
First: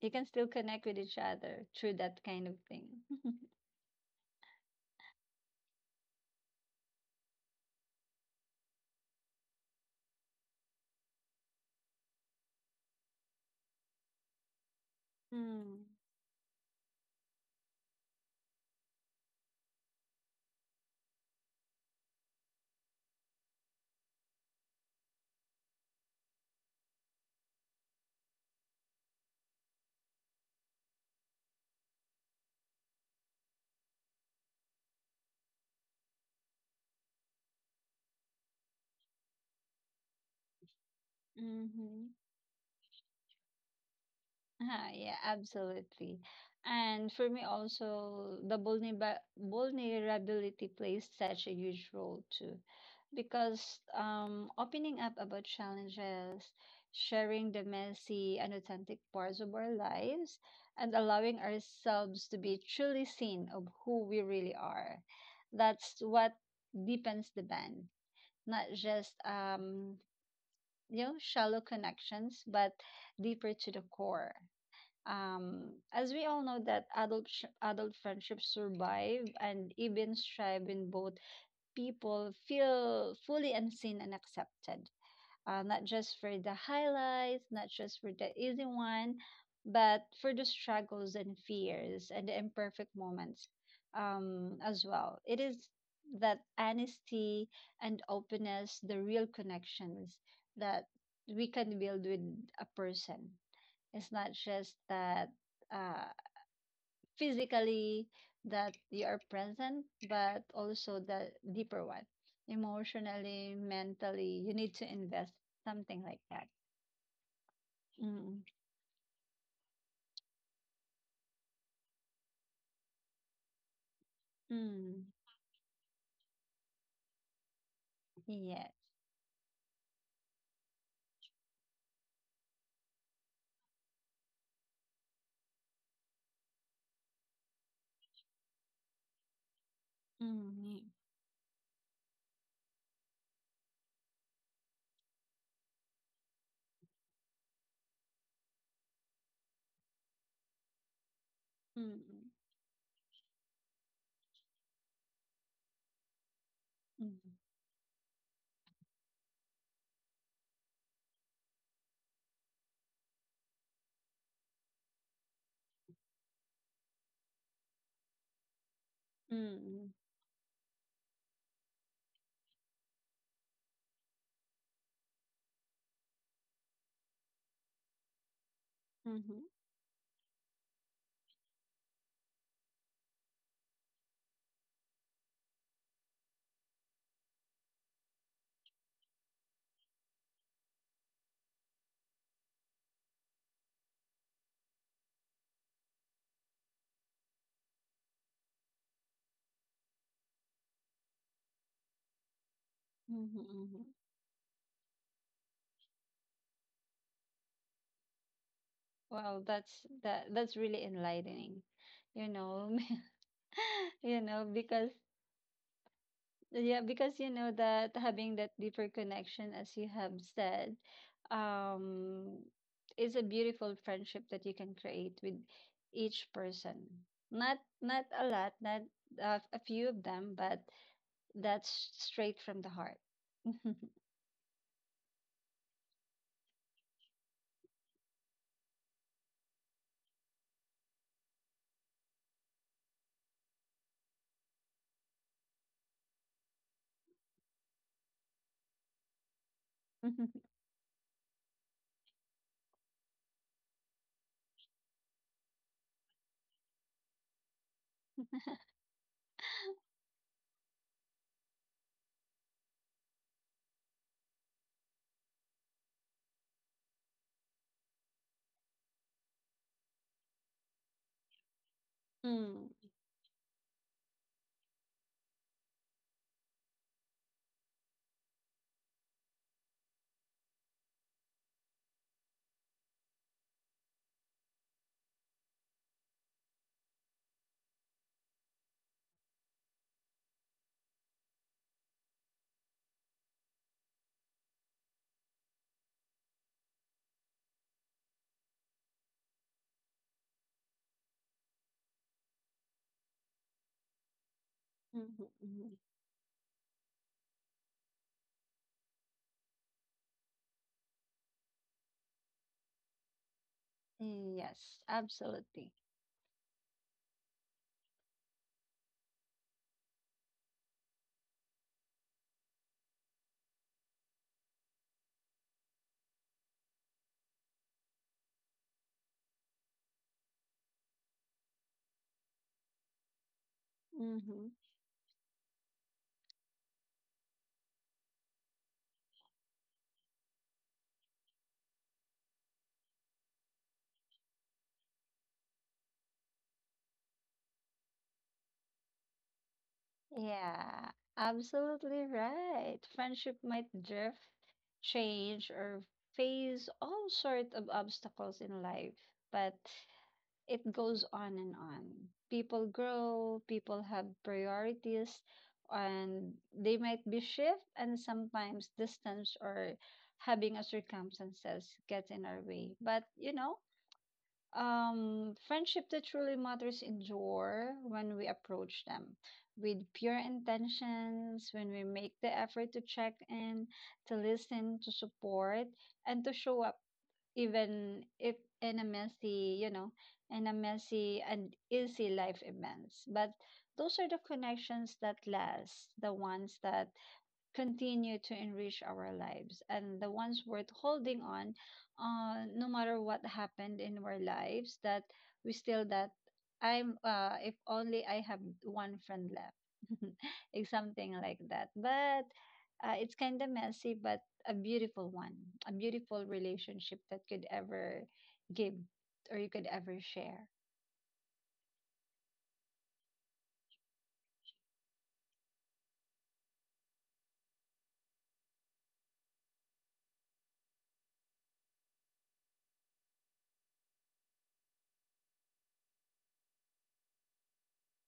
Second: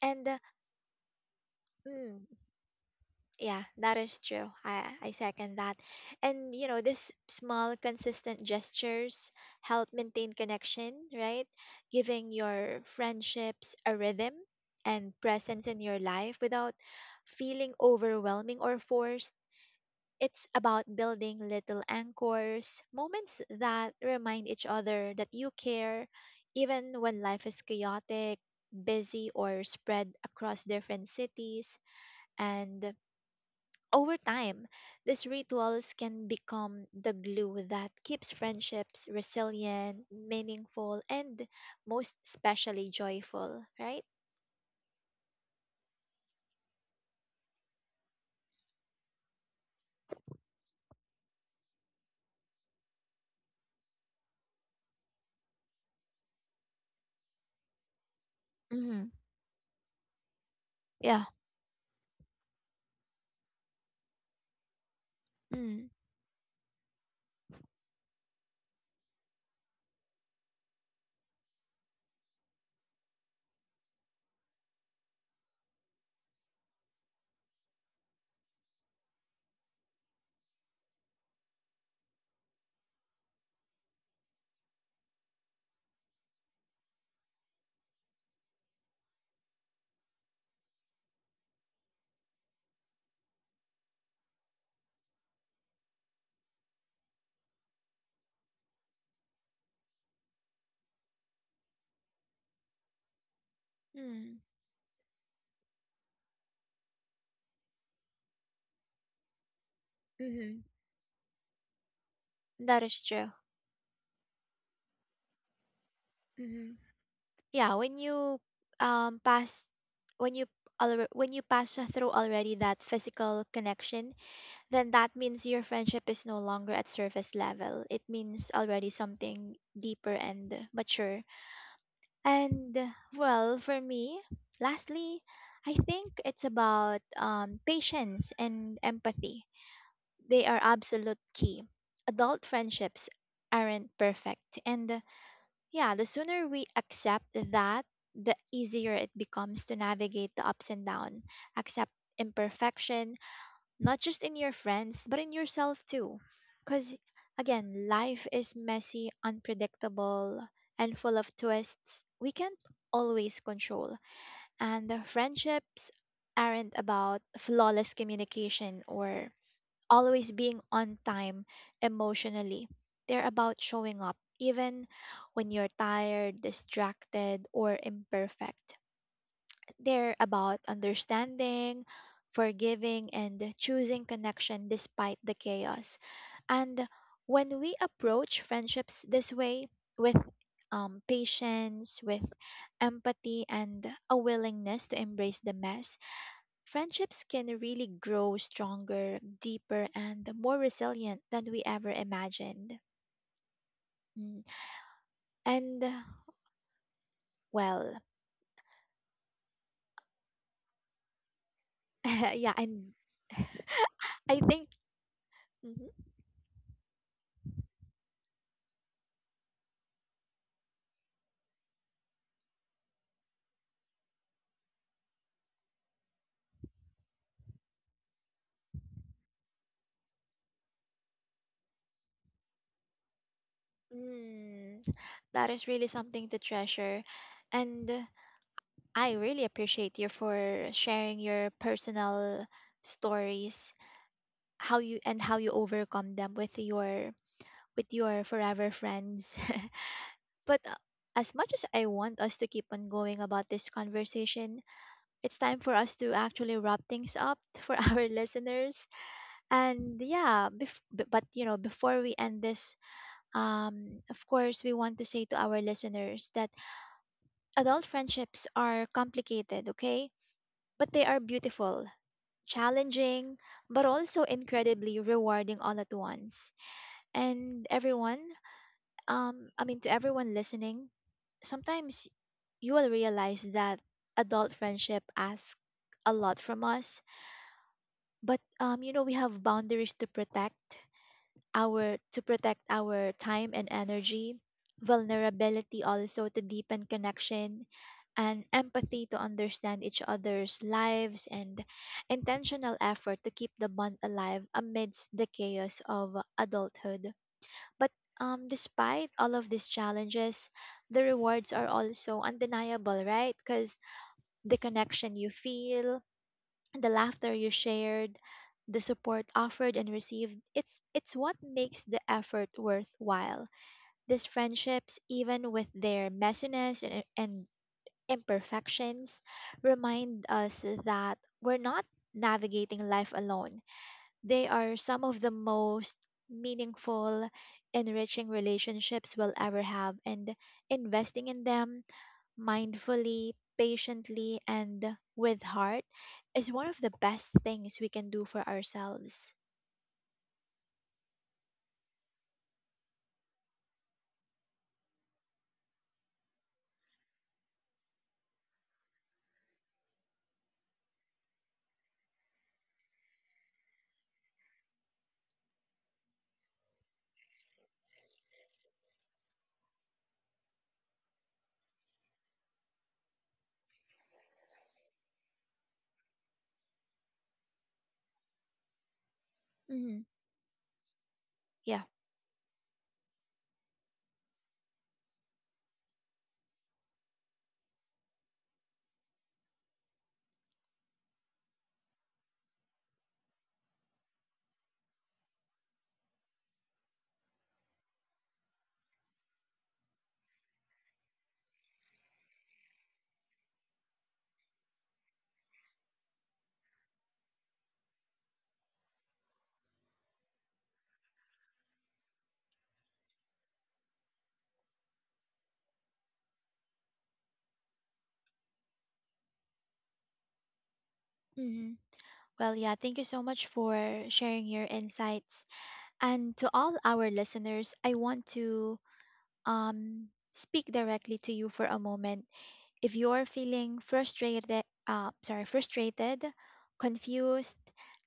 Speaker 2: you can
Speaker 1: And
Speaker 2: still connect with each other through that
Speaker 1: mm,
Speaker 2: kind of thing.
Speaker 1: yeah, that is true. I second that. And you know, these small, consistent gestures help maintain connection, right? Giving your friendships a rhythm and presence in
Speaker 2: mm,
Speaker 1: your life without feeling overwhelming or forced. It's about building little anchors, moments that remind each other that you care, even when life is chaotic, busy, or spread across different cities. And over time, these rituals can become the glue that keeps friendships resilient, meaningful, and
Speaker 2: mm-hmm.
Speaker 1: most especially joyful, right?
Speaker 2: Huh, yeah, absolutely. And for me also, the vulnerability plays such a huge role too, because opening up about challenges, sharing the messy and authentic
Speaker 1: Mm-hmm.
Speaker 2: parts of our lives, and
Speaker 1: Yeah.
Speaker 2: allowing ourselves to be truly seen of who we really are.
Speaker 1: Mm,
Speaker 2: That's what deepens the band, not just shallow connections, but deeper to the core. As we all know that adult friendships survive and even thrive when both people feel fully unseen and accepted. Not just for the highlights, not just for the easy one, but for the struggles and fears and the imperfect moments as well. It is that honesty and openness, the real connections that we can build with a person, it's not
Speaker 1: mm,
Speaker 2: just that uh, physically that you are present, but
Speaker 1: mm-hmm.
Speaker 2: also the deeper one,
Speaker 1: That is true.
Speaker 2: emotionally, mentally. You need to invest something like that.
Speaker 1: Mhm. Yeah, when you
Speaker 2: Mm,
Speaker 1: pass, when you when you pass through already that physical connection, then
Speaker 2: mm,
Speaker 1: that means your friendship is no longer at surface level, it means
Speaker 2: yes.
Speaker 1: already something deeper and mature. And well, for me, lastly, I think it's about patience and empathy. They are
Speaker 2: Mm,
Speaker 1: absolute key. Adult friendships aren't perfect, and yeah, the sooner we accept that, the easier it becomes to navigate the ups and downs. Accept
Speaker 2: mm,
Speaker 1: imperfection, not just in your friends, but in yourself too. Because, again, life is messy, unpredictable, and full of twists we can't always control. And the friendships aren't about flawless communication or
Speaker 2: mm,
Speaker 1: always being on time emotionally. They're about showing up even when you're tired, distracted, or imperfect.
Speaker 2: mm,
Speaker 1: They're about understanding, forgiving, and choosing connection despite the chaos. And when we approach friendships this way, with patience, with empathy, and a willingness to embrace the mess, friendships can really grow stronger, deeper, and more resilient than we ever imagined.
Speaker 2: mm, mm.
Speaker 1: Mm. And, well,
Speaker 2: Well, that's that. That's really enlightening, you
Speaker 1: yeah,
Speaker 2: know.
Speaker 1: and
Speaker 2: you
Speaker 1: I
Speaker 2: know,
Speaker 1: think
Speaker 2: because
Speaker 1: Mhm.
Speaker 2: Yeah, because you know that having that deeper connection, as you have said, um, is a beautiful friendship that you can create with each person. Not a lot, not a few of them, but that's straight from the heart.
Speaker 1: Mm, that is really something to treasure. And I really appreciate you for sharing your personal stories, how you overcome them with your forever friends. But as much as I want us to keep on going about this conversation, it's time for us to actually wrap things up for our listeners. And yeah, but you know, before we end this, of course, we want to say to our listeners that adult friendships are complicated, okay? But they are beautiful,
Speaker 2: Mm, mhm,
Speaker 1: challenging, but also incredibly rewarding all at once. And I mean, to everyone listening, sometimes you will realize that adult friendship asks a lot from us, but you know, we have boundaries to protect our time and energy, vulnerability also to deepen connection, and empathy to understand each other's lives, and intentional effort to keep the bond alive amidst the
Speaker 2: mhm,
Speaker 1: chaos of adulthood, but despite all of these challenges, the rewards are also undeniable, right? Because
Speaker 2: mhm.
Speaker 1: the
Speaker 2: Yes,
Speaker 1: connection you
Speaker 2: absolutely.
Speaker 1: feel, the laughter you shared, the support offered and received, it's what makes the effort worthwhile. These friendships, even with their messiness and imperfections, remind us that we're not navigating life alone. They
Speaker 2: Mm-hmm.
Speaker 1: are some of the most meaningful, enriching relationships we'll ever have, and investing in them mindfully, patiently, and with heart is one of the best things we can do for ourselves.
Speaker 2: Yeah, absolutely right. Friendship might drift, change, or face all sorts of obstacles in life, but it goes on and on. People grow, people have priorities, and they might be shift, and sometimes distance or having a circumstances gets in our way. But you know, friendship that truly matters endure when we approach them with
Speaker 1: Hmm.
Speaker 2: pure intentions, when we
Speaker 1: Yeah.
Speaker 2: make the effort to check in, to listen, to support, and to show up, even if in a messy, you know, in a messy and easy life events. But those are the connections that last, the ones that continue to enrich our lives and the ones worth holding on, no matter what happened in our lives that we still that I'm if only I have one friend left. It's something like that, but it's kind of messy but a beautiful one, a beautiful relationship that could ever give or you could ever share.
Speaker 1: Hmm. Well, yeah, thank you so much for sharing your insights. And to all our listeners, I want to speak directly to you for a moment. If you're feeling frustrated, confused,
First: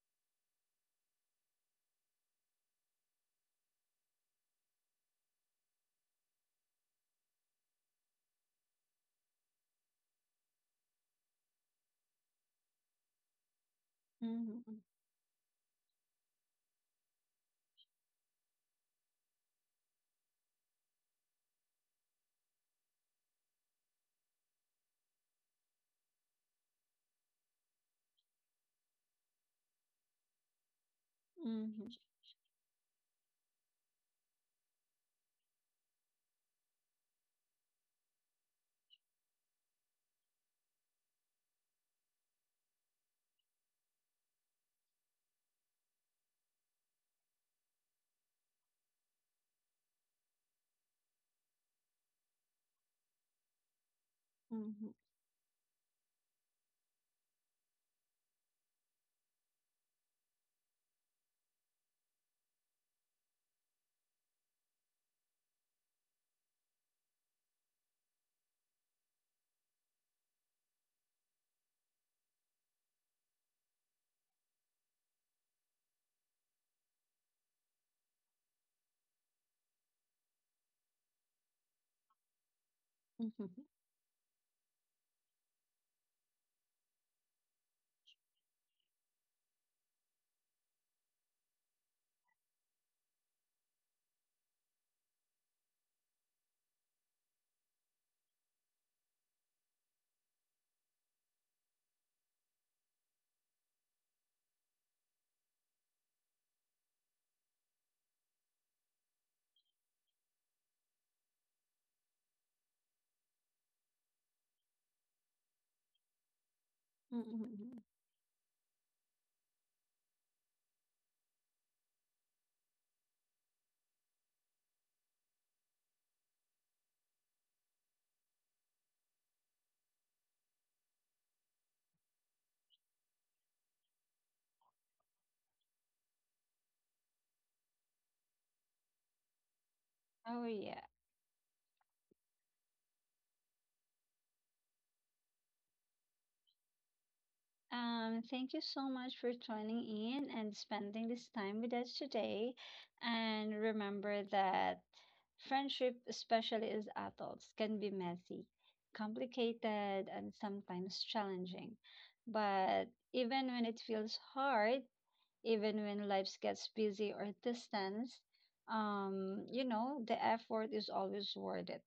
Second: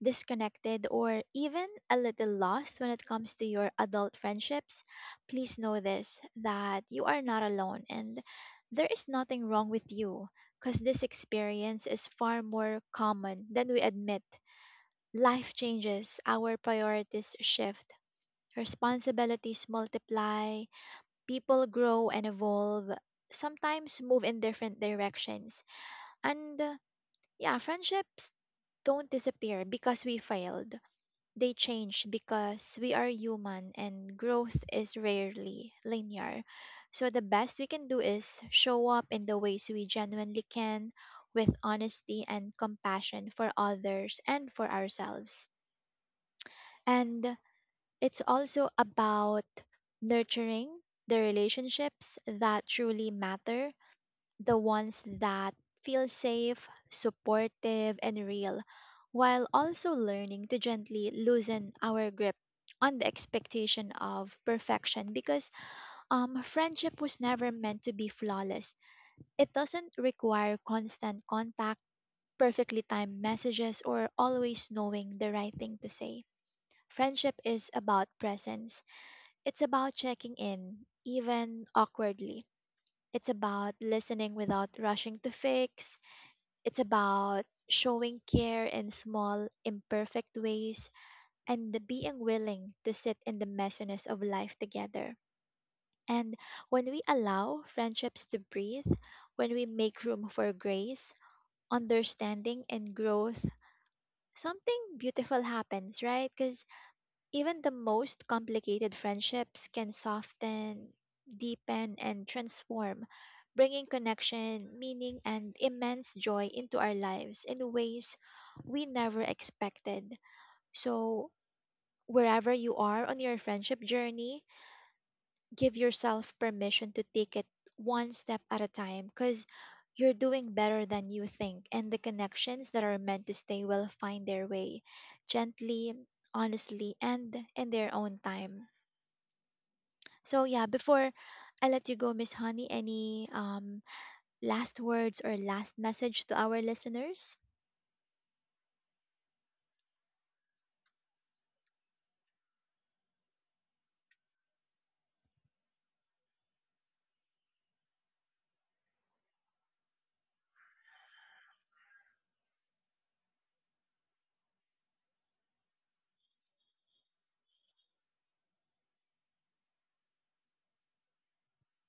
Speaker 1: disconnected, or even a little lost when it comes to your adult friendships, please know this, that you are not alone and there is nothing wrong with you, because this experience is far more common than we admit.
Speaker 2: Hmm
Speaker 1: Life changes, our priorities shift, responsibilities multiply, people grow and evolve, sometimes move in different directions, and yeah, friendships don't disappear because we failed. They
Speaker 2: hmm
Speaker 1: change because we are human and growth is rarely linear. So the best we can do is show up in the ways we genuinely can, with honesty and compassion for others and for ourselves. And it's also about nurturing the relationships that truly matter, the
Speaker 2: hmm
Speaker 1: ones that feel safe, supportive, and real, while also learning to gently loosen our grip on the expectation of perfection, because friendship was never meant to be flawless. It doesn't require constant contact, perfectly timed messages, or always knowing the right thing to say. Friendship is about presence, it's about checking in, even awkwardly. It's
Speaker 2: hmm
Speaker 1: about listening without rushing to fix, it's about showing care in small, imperfect ways, and the being willing to sit in the messiness of life together. And when we allow friendships to breathe, when we make room for grace, understanding, and growth, something beautiful happens, right? Because even the most complicated friendships can soften, deepen, and transform, bringing connection, meaning, and immense joy into our lives in
Speaker 2: hmm.
Speaker 1: ways we never expected. So, wherever you are on your friendship journey, give yourself permission to take it one step at a time, because you're doing better than you think, and the connections that are meant to stay will find their way gently, honestly, and in their own time. So
Speaker 2: Oh
Speaker 1: yeah,
Speaker 2: yeah.
Speaker 1: before I let you go, Miss Honey, any last words or last message to our listeners?
Speaker 2: Thank you so much for joining in and spending this time with us today. And remember that friendship, especially as adults, can be messy, complicated, and sometimes challenging. But even when it feels hard, even when life gets busy or distant, you know, the effort is always worth it.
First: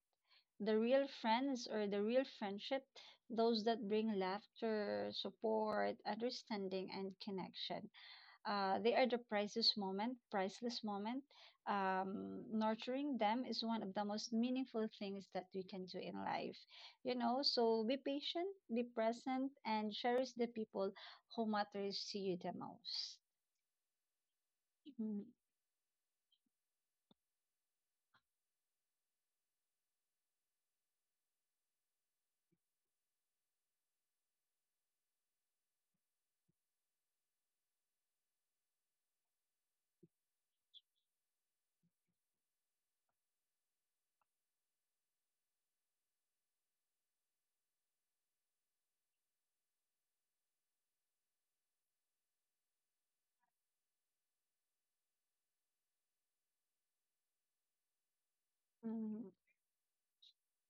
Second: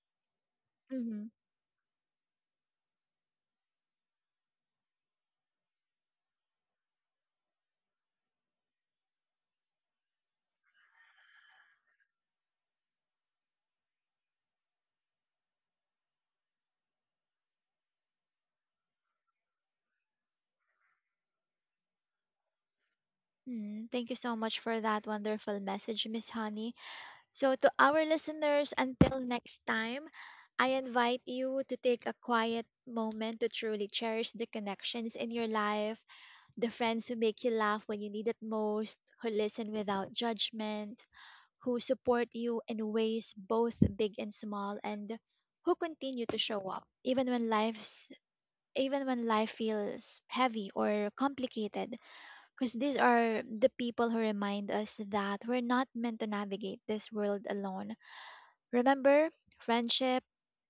Speaker 2: The real
Speaker 1: Mm-hmm.
Speaker 2: friends or the real friendship, those that bring laughter, support, understanding, and connection. They are the priceless moment, priceless moment. Nurturing them is one of the most meaningful things that we can do in life. You know, so be patient, be present, and cherish the people who matters to you the most.
Speaker 1: Mm, thank you so much for that
Speaker 2: Mm,
Speaker 1: wonderful message, Miss Honey. So, to our listeners, until next time, I invite you to take a quiet moment to truly cherish the connections in your life, the friends who make you laugh when you need it most, who listen without judgment, who support you in ways both big and small, and who continue to show up even when life's even when life feels heavy or complicated, because these are the people who remind us that we're not meant to navigate this world alone. Remember,
Speaker 2: mm.
Speaker 1: friendship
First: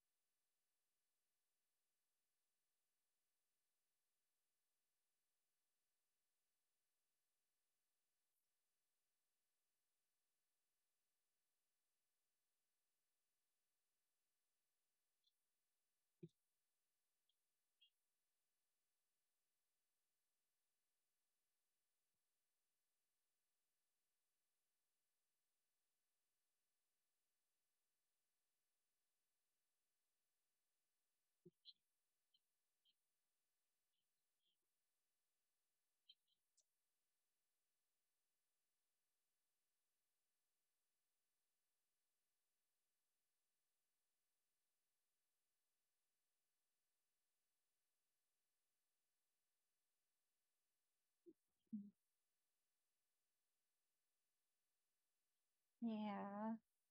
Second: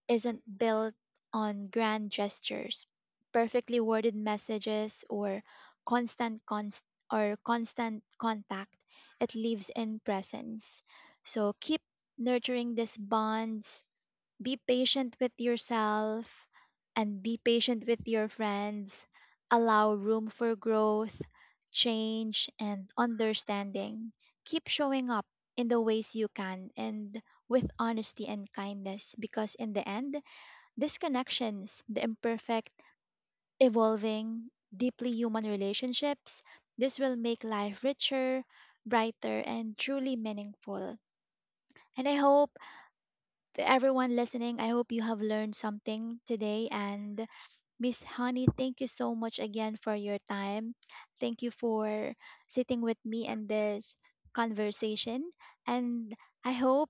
Speaker 1: isn't built on grand gestures, perfectly worded messages, or constant const- or constant contact. It lives in presence. So keep nurturing these bonds. Be patient with yourself and be patient with your friends. Allow room for growth, change, and understanding. Keep showing up in the ways you can, and with honesty and kindness, because in the end these connections, the imperfect, evolving, deeply human relationships, this will make life richer, brighter, and truly meaningful. And I hope to everyone listening, I hope you have learned something today. And Miss Honey, thank you so much again for your time. Thank you for sitting with me in this conversation. And I
Speaker 2: Yeah.
Speaker 1: hope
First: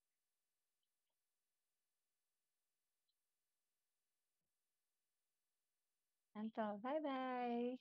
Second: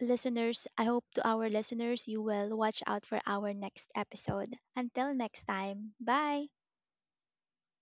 Speaker 1: listeners, I hope to our listeners you will watch out for our next episode. Until next time, bye.
Speaker 2: Until bye bye.